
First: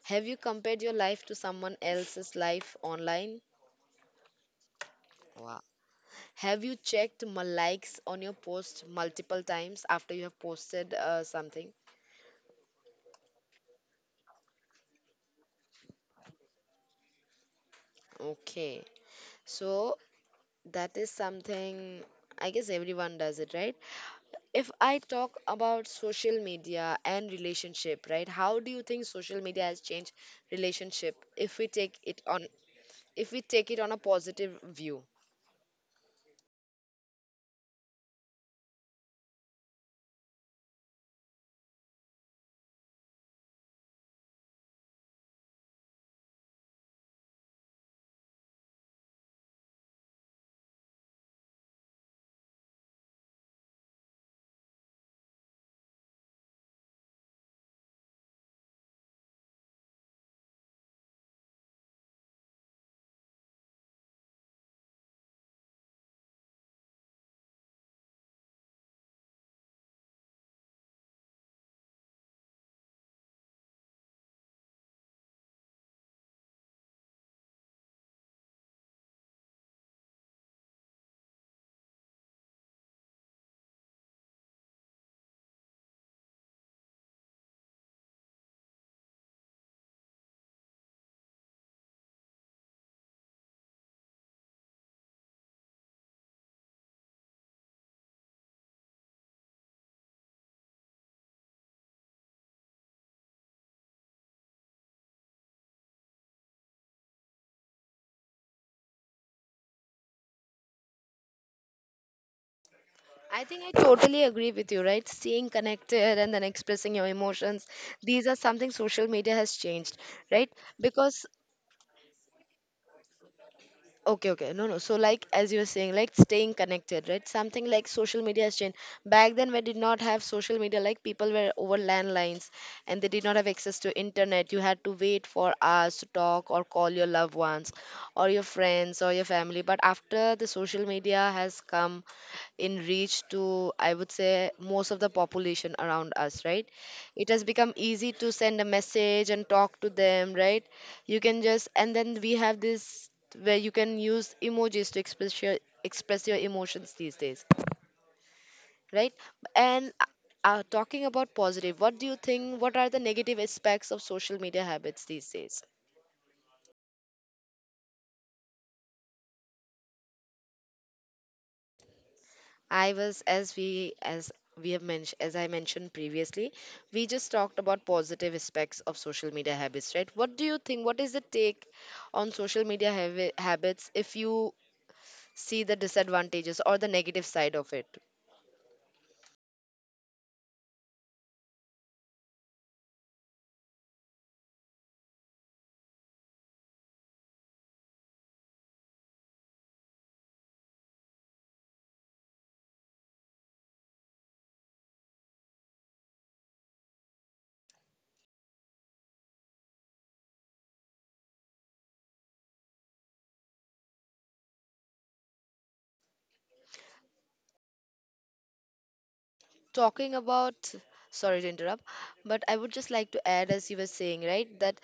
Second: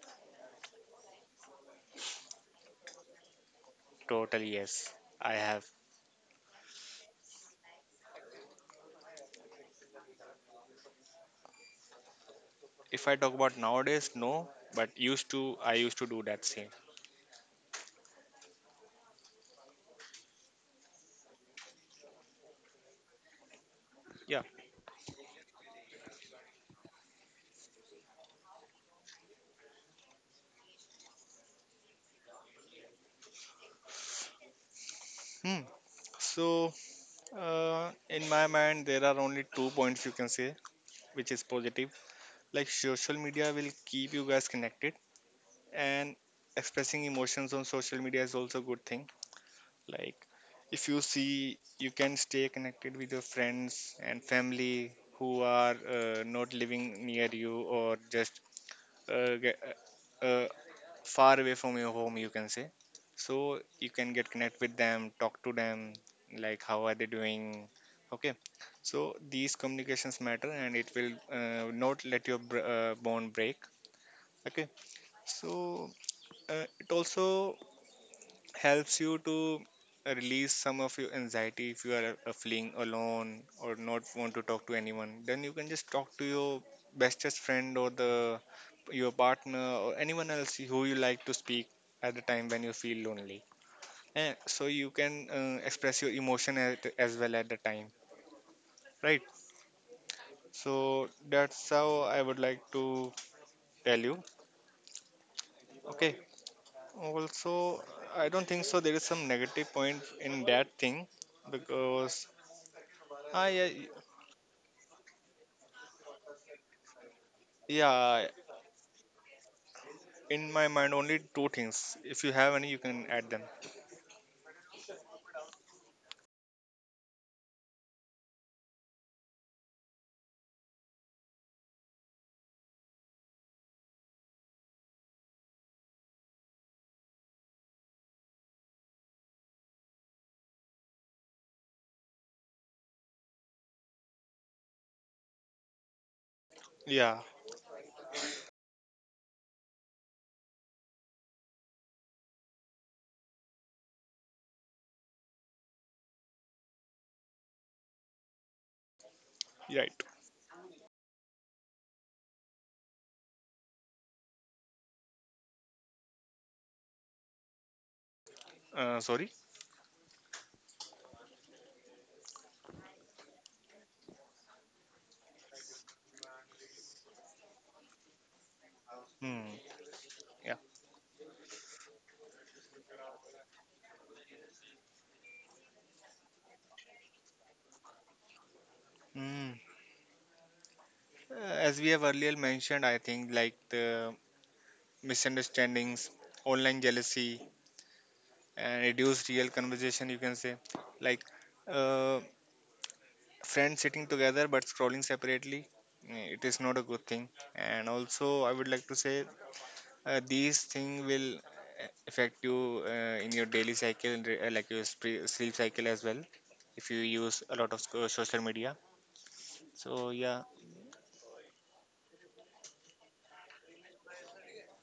[SPEAKER 1] Have you compared your life to someone else's life online?
[SPEAKER 2] Totally yes, I
[SPEAKER 1] Wow.
[SPEAKER 2] have.
[SPEAKER 1] Have you checked my likes on your post multiple times after you have posted something?
[SPEAKER 2] If I talk about nowadays, no, but used to, I used to do that same.
[SPEAKER 1] Okay. So that is something I guess everyone does it, right?
[SPEAKER 2] Yeah.
[SPEAKER 1] If I talk about social media and relationship, right? How do you think social media has changed relationship if we take it on if we take it on a positive view?
[SPEAKER 2] Hmm. So, in my mind, there are only two points, you can say, which is positive. Like, social media will keep you guys connected, and expressing emotions on social media is also a good thing. Like, if you see, you can stay connected with your friends and family who are not living near you, or just uh, ge- uh, far away from your home, you can say. So you can get connect with them, talk to them, like, how are they doing. Okay, so these communications matter, and it will not let your bond break. Okay, so it also helps you to release some of your anxiety. If you are feeling alone, or not want to talk to anyone, then you can just talk to your bestest friend, or the your partner, or anyone else who you like to speak at the time when you feel lonely. And so you can express your emotion as well at the time, right? So that's how I would like to tell you. Okay, also, I don't think so there is some negative point in that thing, because...
[SPEAKER 1] I
[SPEAKER 2] Ah,
[SPEAKER 1] think
[SPEAKER 2] yeah,
[SPEAKER 1] I totally agree with you, right? Staying connected and then expressing your emotions. These
[SPEAKER 2] yeah.
[SPEAKER 1] are something social media has changed, right?
[SPEAKER 2] In my mind, only
[SPEAKER 1] Because
[SPEAKER 2] two things. If you have any, you can add them.
[SPEAKER 1] okay, okay. No, no. So, like, as you were saying, like, staying connected, right? Something like social media has changed. Back then, we did not have social media. Like, people were over landlines and they did not have access to internet. You had to wait for hours to talk or call your loved ones or your friends or your family. But after the social media has come, in reach to I would say most of the population around us, right?
[SPEAKER 2] Yeah,
[SPEAKER 1] It has become easy to send a message and talk to them, right? You can just, and then we have this where you can use emojis to express your emotions these days, right?
[SPEAKER 2] right.
[SPEAKER 1] and talking about positive, what do you think, what are the negative aspects of social media habits these days?
[SPEAKER 2] Sorry.
[SPEAKER 1] I was as we have mentioned as I mentioned previously, we just talked about positive aspects of social
[SPEAKER 2] Hmm.
[SPEAKER 1] media habits, right? What do
[SPEAKER 2] Yeah.
[SPEAKER 1] you think? What is the take on social media habits if you see the disadvantages or the negative side of it?
[SPEAKER 2] Hmm. As we have earlier mentioned, I think, like, the misunderstandings, online jealousy, and reduced real conversation. You can say, like, uh, friends sitting together but scrolling separately. It is not a good thing. And also, I would like to say, these things will affect you in your daily cycle, and like your sleep cycle as well, if you use a lot of social media. So
[SPEAKER 1] Talking
[SPEAKER 2] yeah.
[SPEAKER 1] about sorry to interrupt, but I would just like to add, as you were saying, right, that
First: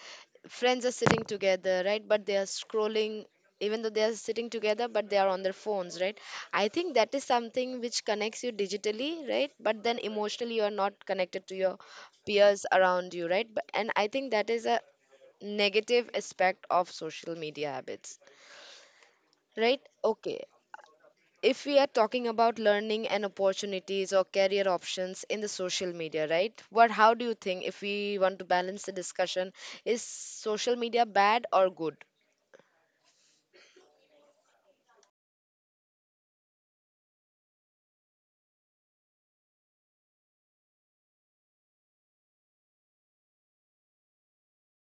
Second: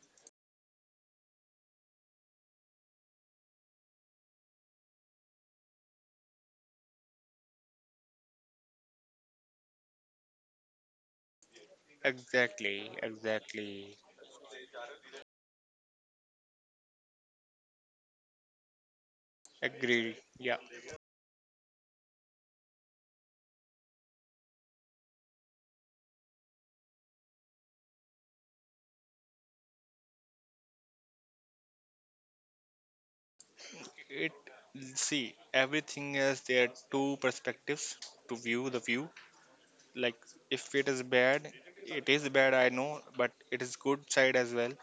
[SPEAKER 1] friends are sitting together, right, but they are scrolling. Even though they are sitting together, but they are on their phones, right? I think that is something which connects you digitally, right, but then emotionally you are not connected to your peers
[SPEAKER 2] Exactly,
[SPEAKER 1] around you, right? But, and
[SPEAKER 2] exactly.
[SPEAKER 1] I think that is a negative aspect of social media habits, right?
[SPEAKER 2] Agree,
[SPEAKER 1] Okay.
[SPEAKER 2] yeah.
[SPEAKER 1] If we are talking about learning and opportunities or career options in the social media, right, what how do you think, if we want to balance the discussion, is social media bad or good?
[SPEAKER 2] it See, everything has their two perspectives to view the view. Like, if it is bad, it is bad, I know, but it is good side as well.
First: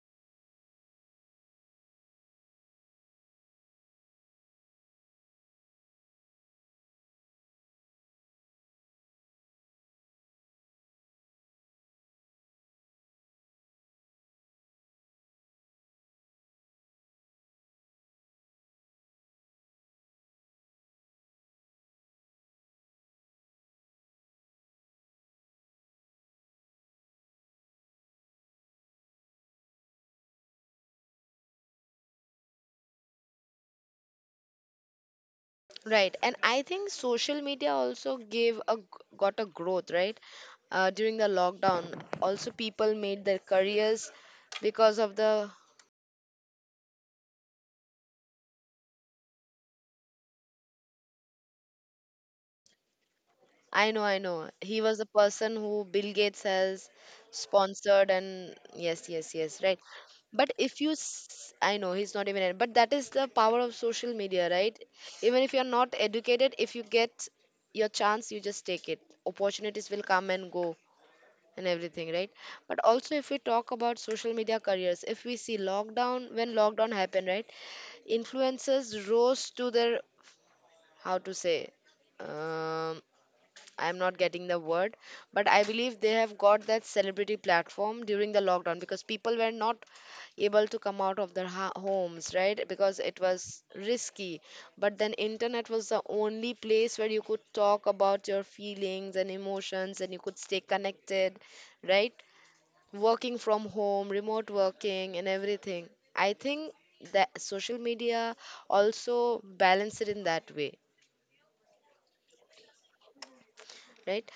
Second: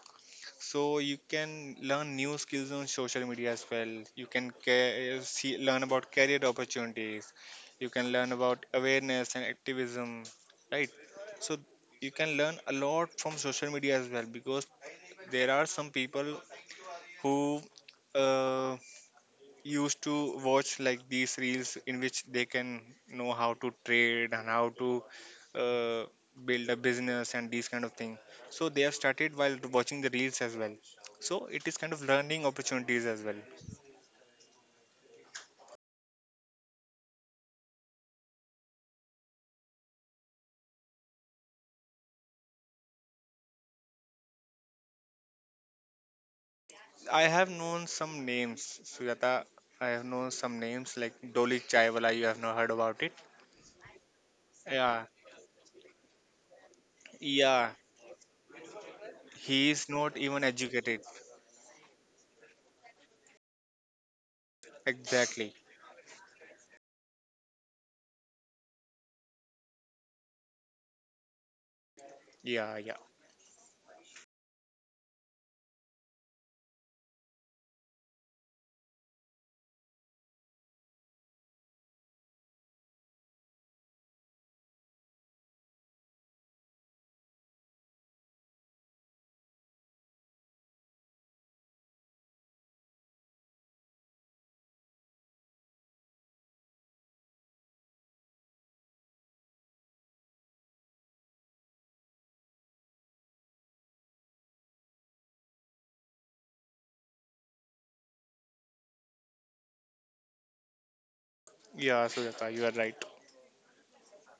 [SPEAKER 2] So you can learn new skills on social media as well. You can see, learn about career opportunities. You can learn about awareness and activism, right? So you can learn a lot from social media as well, because there are some people who uh, used to watch, like, these reels, in which they can know how to trade and how to uh, build a business and these kind of thing. So they have started while watching the reels as well. So it is kind of learning opportunities as well.
[SPEAKER 1] Right, and I think social media also gave a got a growth, right, during the lockdown. Also, people made their careers because of the
[SPEAKER 2] I have known some names, Sujata. I have known some names like Dolly Chaiwala, you have not heard about it.
[SPEAKER 1] I know, I know. He
[SPEAKER 2] Yeah,
[SPEAKER 1] was the person who Bill Gates has
[SPEAKER 2] yeah.
[SPEAKER 1] sponsored, and yes, yes, yes,
[SPEAKER 2] He
[SPEAKER 1] right.
[SPEAKER 2] is not even
[SPEAKER 1] But if you,
[SPEAKER 2] educated.
[SPEAKER 1] I know he's not even, but that is the power of social media, right? Even
[SPEAKER 2] Exactly.
[SPEAKER 1] if you're not educated, if you get your chance, you just take it. Opportunities will come and go and everything, right?
[SPEAKER 2] Yeah,
[SPEAKER 1] But
[SPEAKER 2] yeah,
[SPEAKER 1] also, if we talk about social media careers, if we see lockdown, when lockdown happened, right? Influencers rose to their, how to say, um, I'm not getting the word, but I believe they have got that celebrity platform during the lockdown because people were not able to come out of their homes, right? Because it was risky. But then internet was the only place where you could talk about your feelings and emotions and you could stay connected, right? Working from home, remote working and everything. I think that social media also balanced it in that way,
[SPEAKER 2] yeah. Sujata, you are right.
[SPEAKER 1] right?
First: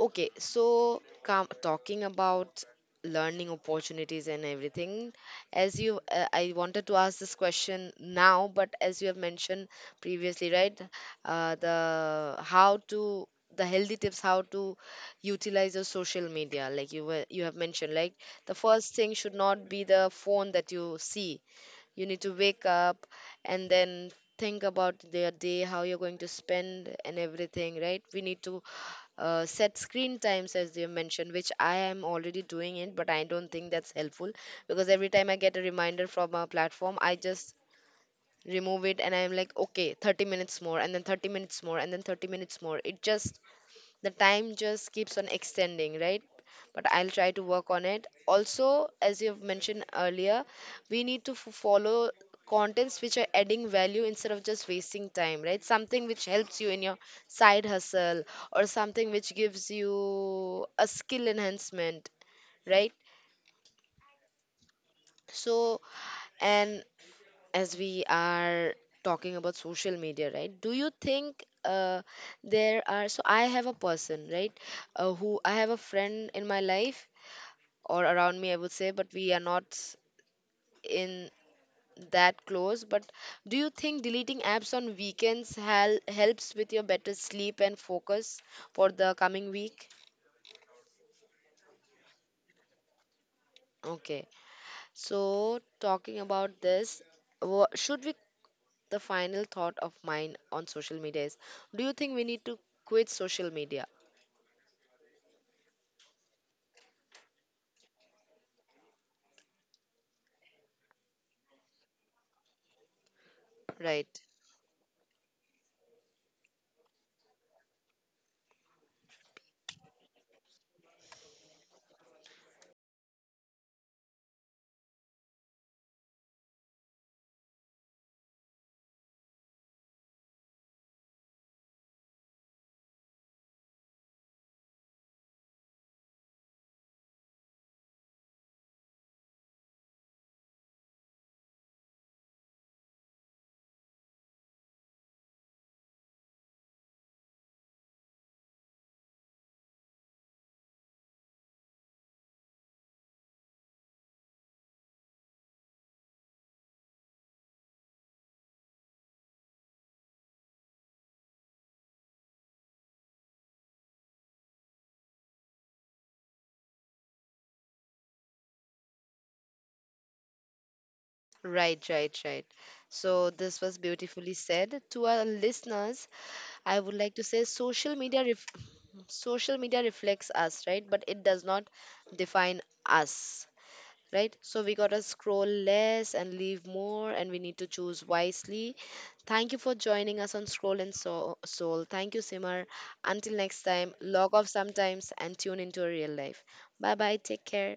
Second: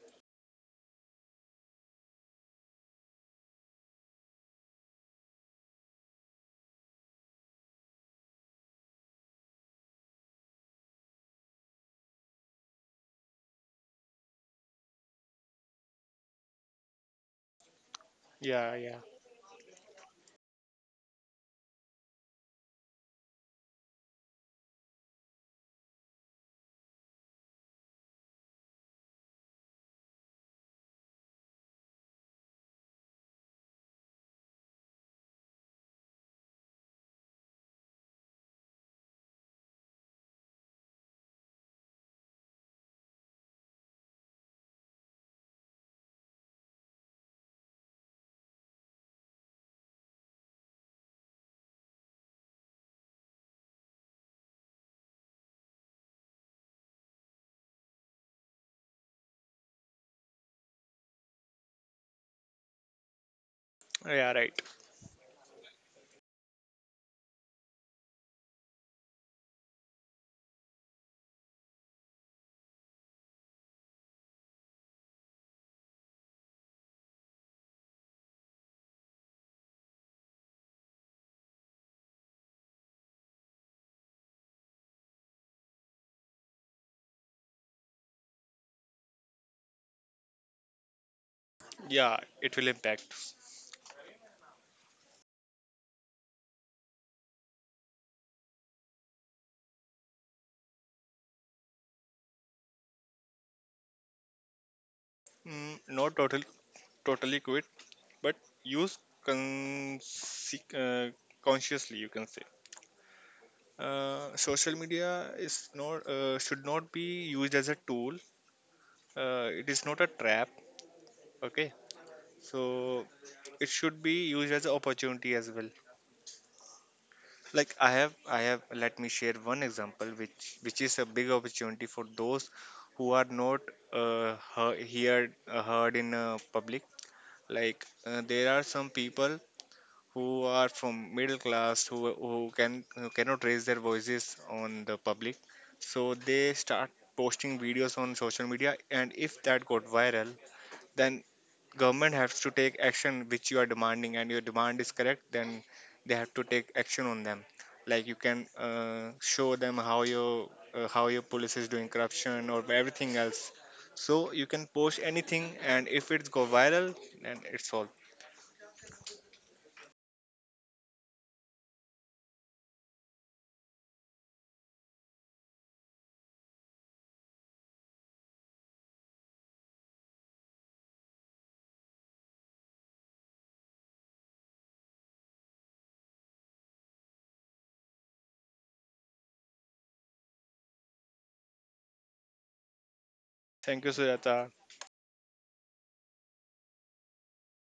[SPEAKER 1] Okay, so come talking about learning opportunities and everything. As you, I wanted to ask this question now, but as you have mentioned previously, right? The how to the healthy tips how to utilize your social media, like you were you have mentioned, like the
[SPEAKER 2] Yeah,
[SPEAKER 1] first
[SPEAKER 2] yeah,
[SPEAKER 1] thing should not be the phone that you see. You need to wake up and then think about their day, how you're going to spend and everything, right? We need to set screen times as they mentioned, which I am already doing it, but I don't think that's helpful because every time I get a reminder from a platform, I just remove it and I'm like, okay, 30 minutes more, and then 30 minutes more, and then 30 minutes more. It just the time just keeps on extending, right? But I'll try to work on it. Also, as you've mentioned earlier, we need to follow contents which are adding value instead of just wasting time, right, something which helps you in your side hustle or something which gives you a skill enhancement, right?
[SPEAKER 2] yeah. Right.
[SPEAKER 1] So, and as we are talking about social media, right, do you think there are so I have a person, right, who I have a friend in my life or around me, I would say, but we are not in that close, but do you think deleting apps on weekends helps with your better sleep and focus for the coming week?
[SPEAKER 2] Yeah, it will impact.
[SPEAKER 1] Okay, so talking about this, should we the final thought of mine on social media is, do you think we need to quit social media?
[SPEAKER 2] Mm, not totally, totally quit, but use con- uh, consciously, you can say.
[SPEAKER 1] Right,
[SPEAKER 2] Social media is not, should not be used as a tool. It is not a trap. Okay, so it should be used as an opportunity as well. Like, I have. Let me share one example, which is a big opportunity for those who are not, uh, heard, heard, heard in public. Like, there are some people who are from middle class, who cannot raise their voices on the public. So they start posting videos on social media, and if that got viral, then government has to take action which you are demanding, and your demand is correct, then they have to take action on them. Like, you can show them how your police is doing corruption or everything else. So you can post anything, and if it's go viral, then it's all.
[SPEAKER 1] right, right, right. So, this was beautifully said. To our listeners, I would like to say social media. Social media reflects us, right, but it does not define us, right? So we gotta scroll less and leave more, and we need to choose wisely. Thank you for joining us on Scroll and Soul. Soul. Thank you, Simar. Until next
[SPEAKER 2] Thank you,
[SPEAKER 1] time, log
[SPEAKER 2] Sujata.
[SPEAKER 1] off sometimes and tune into real life. Bye bye. Take care.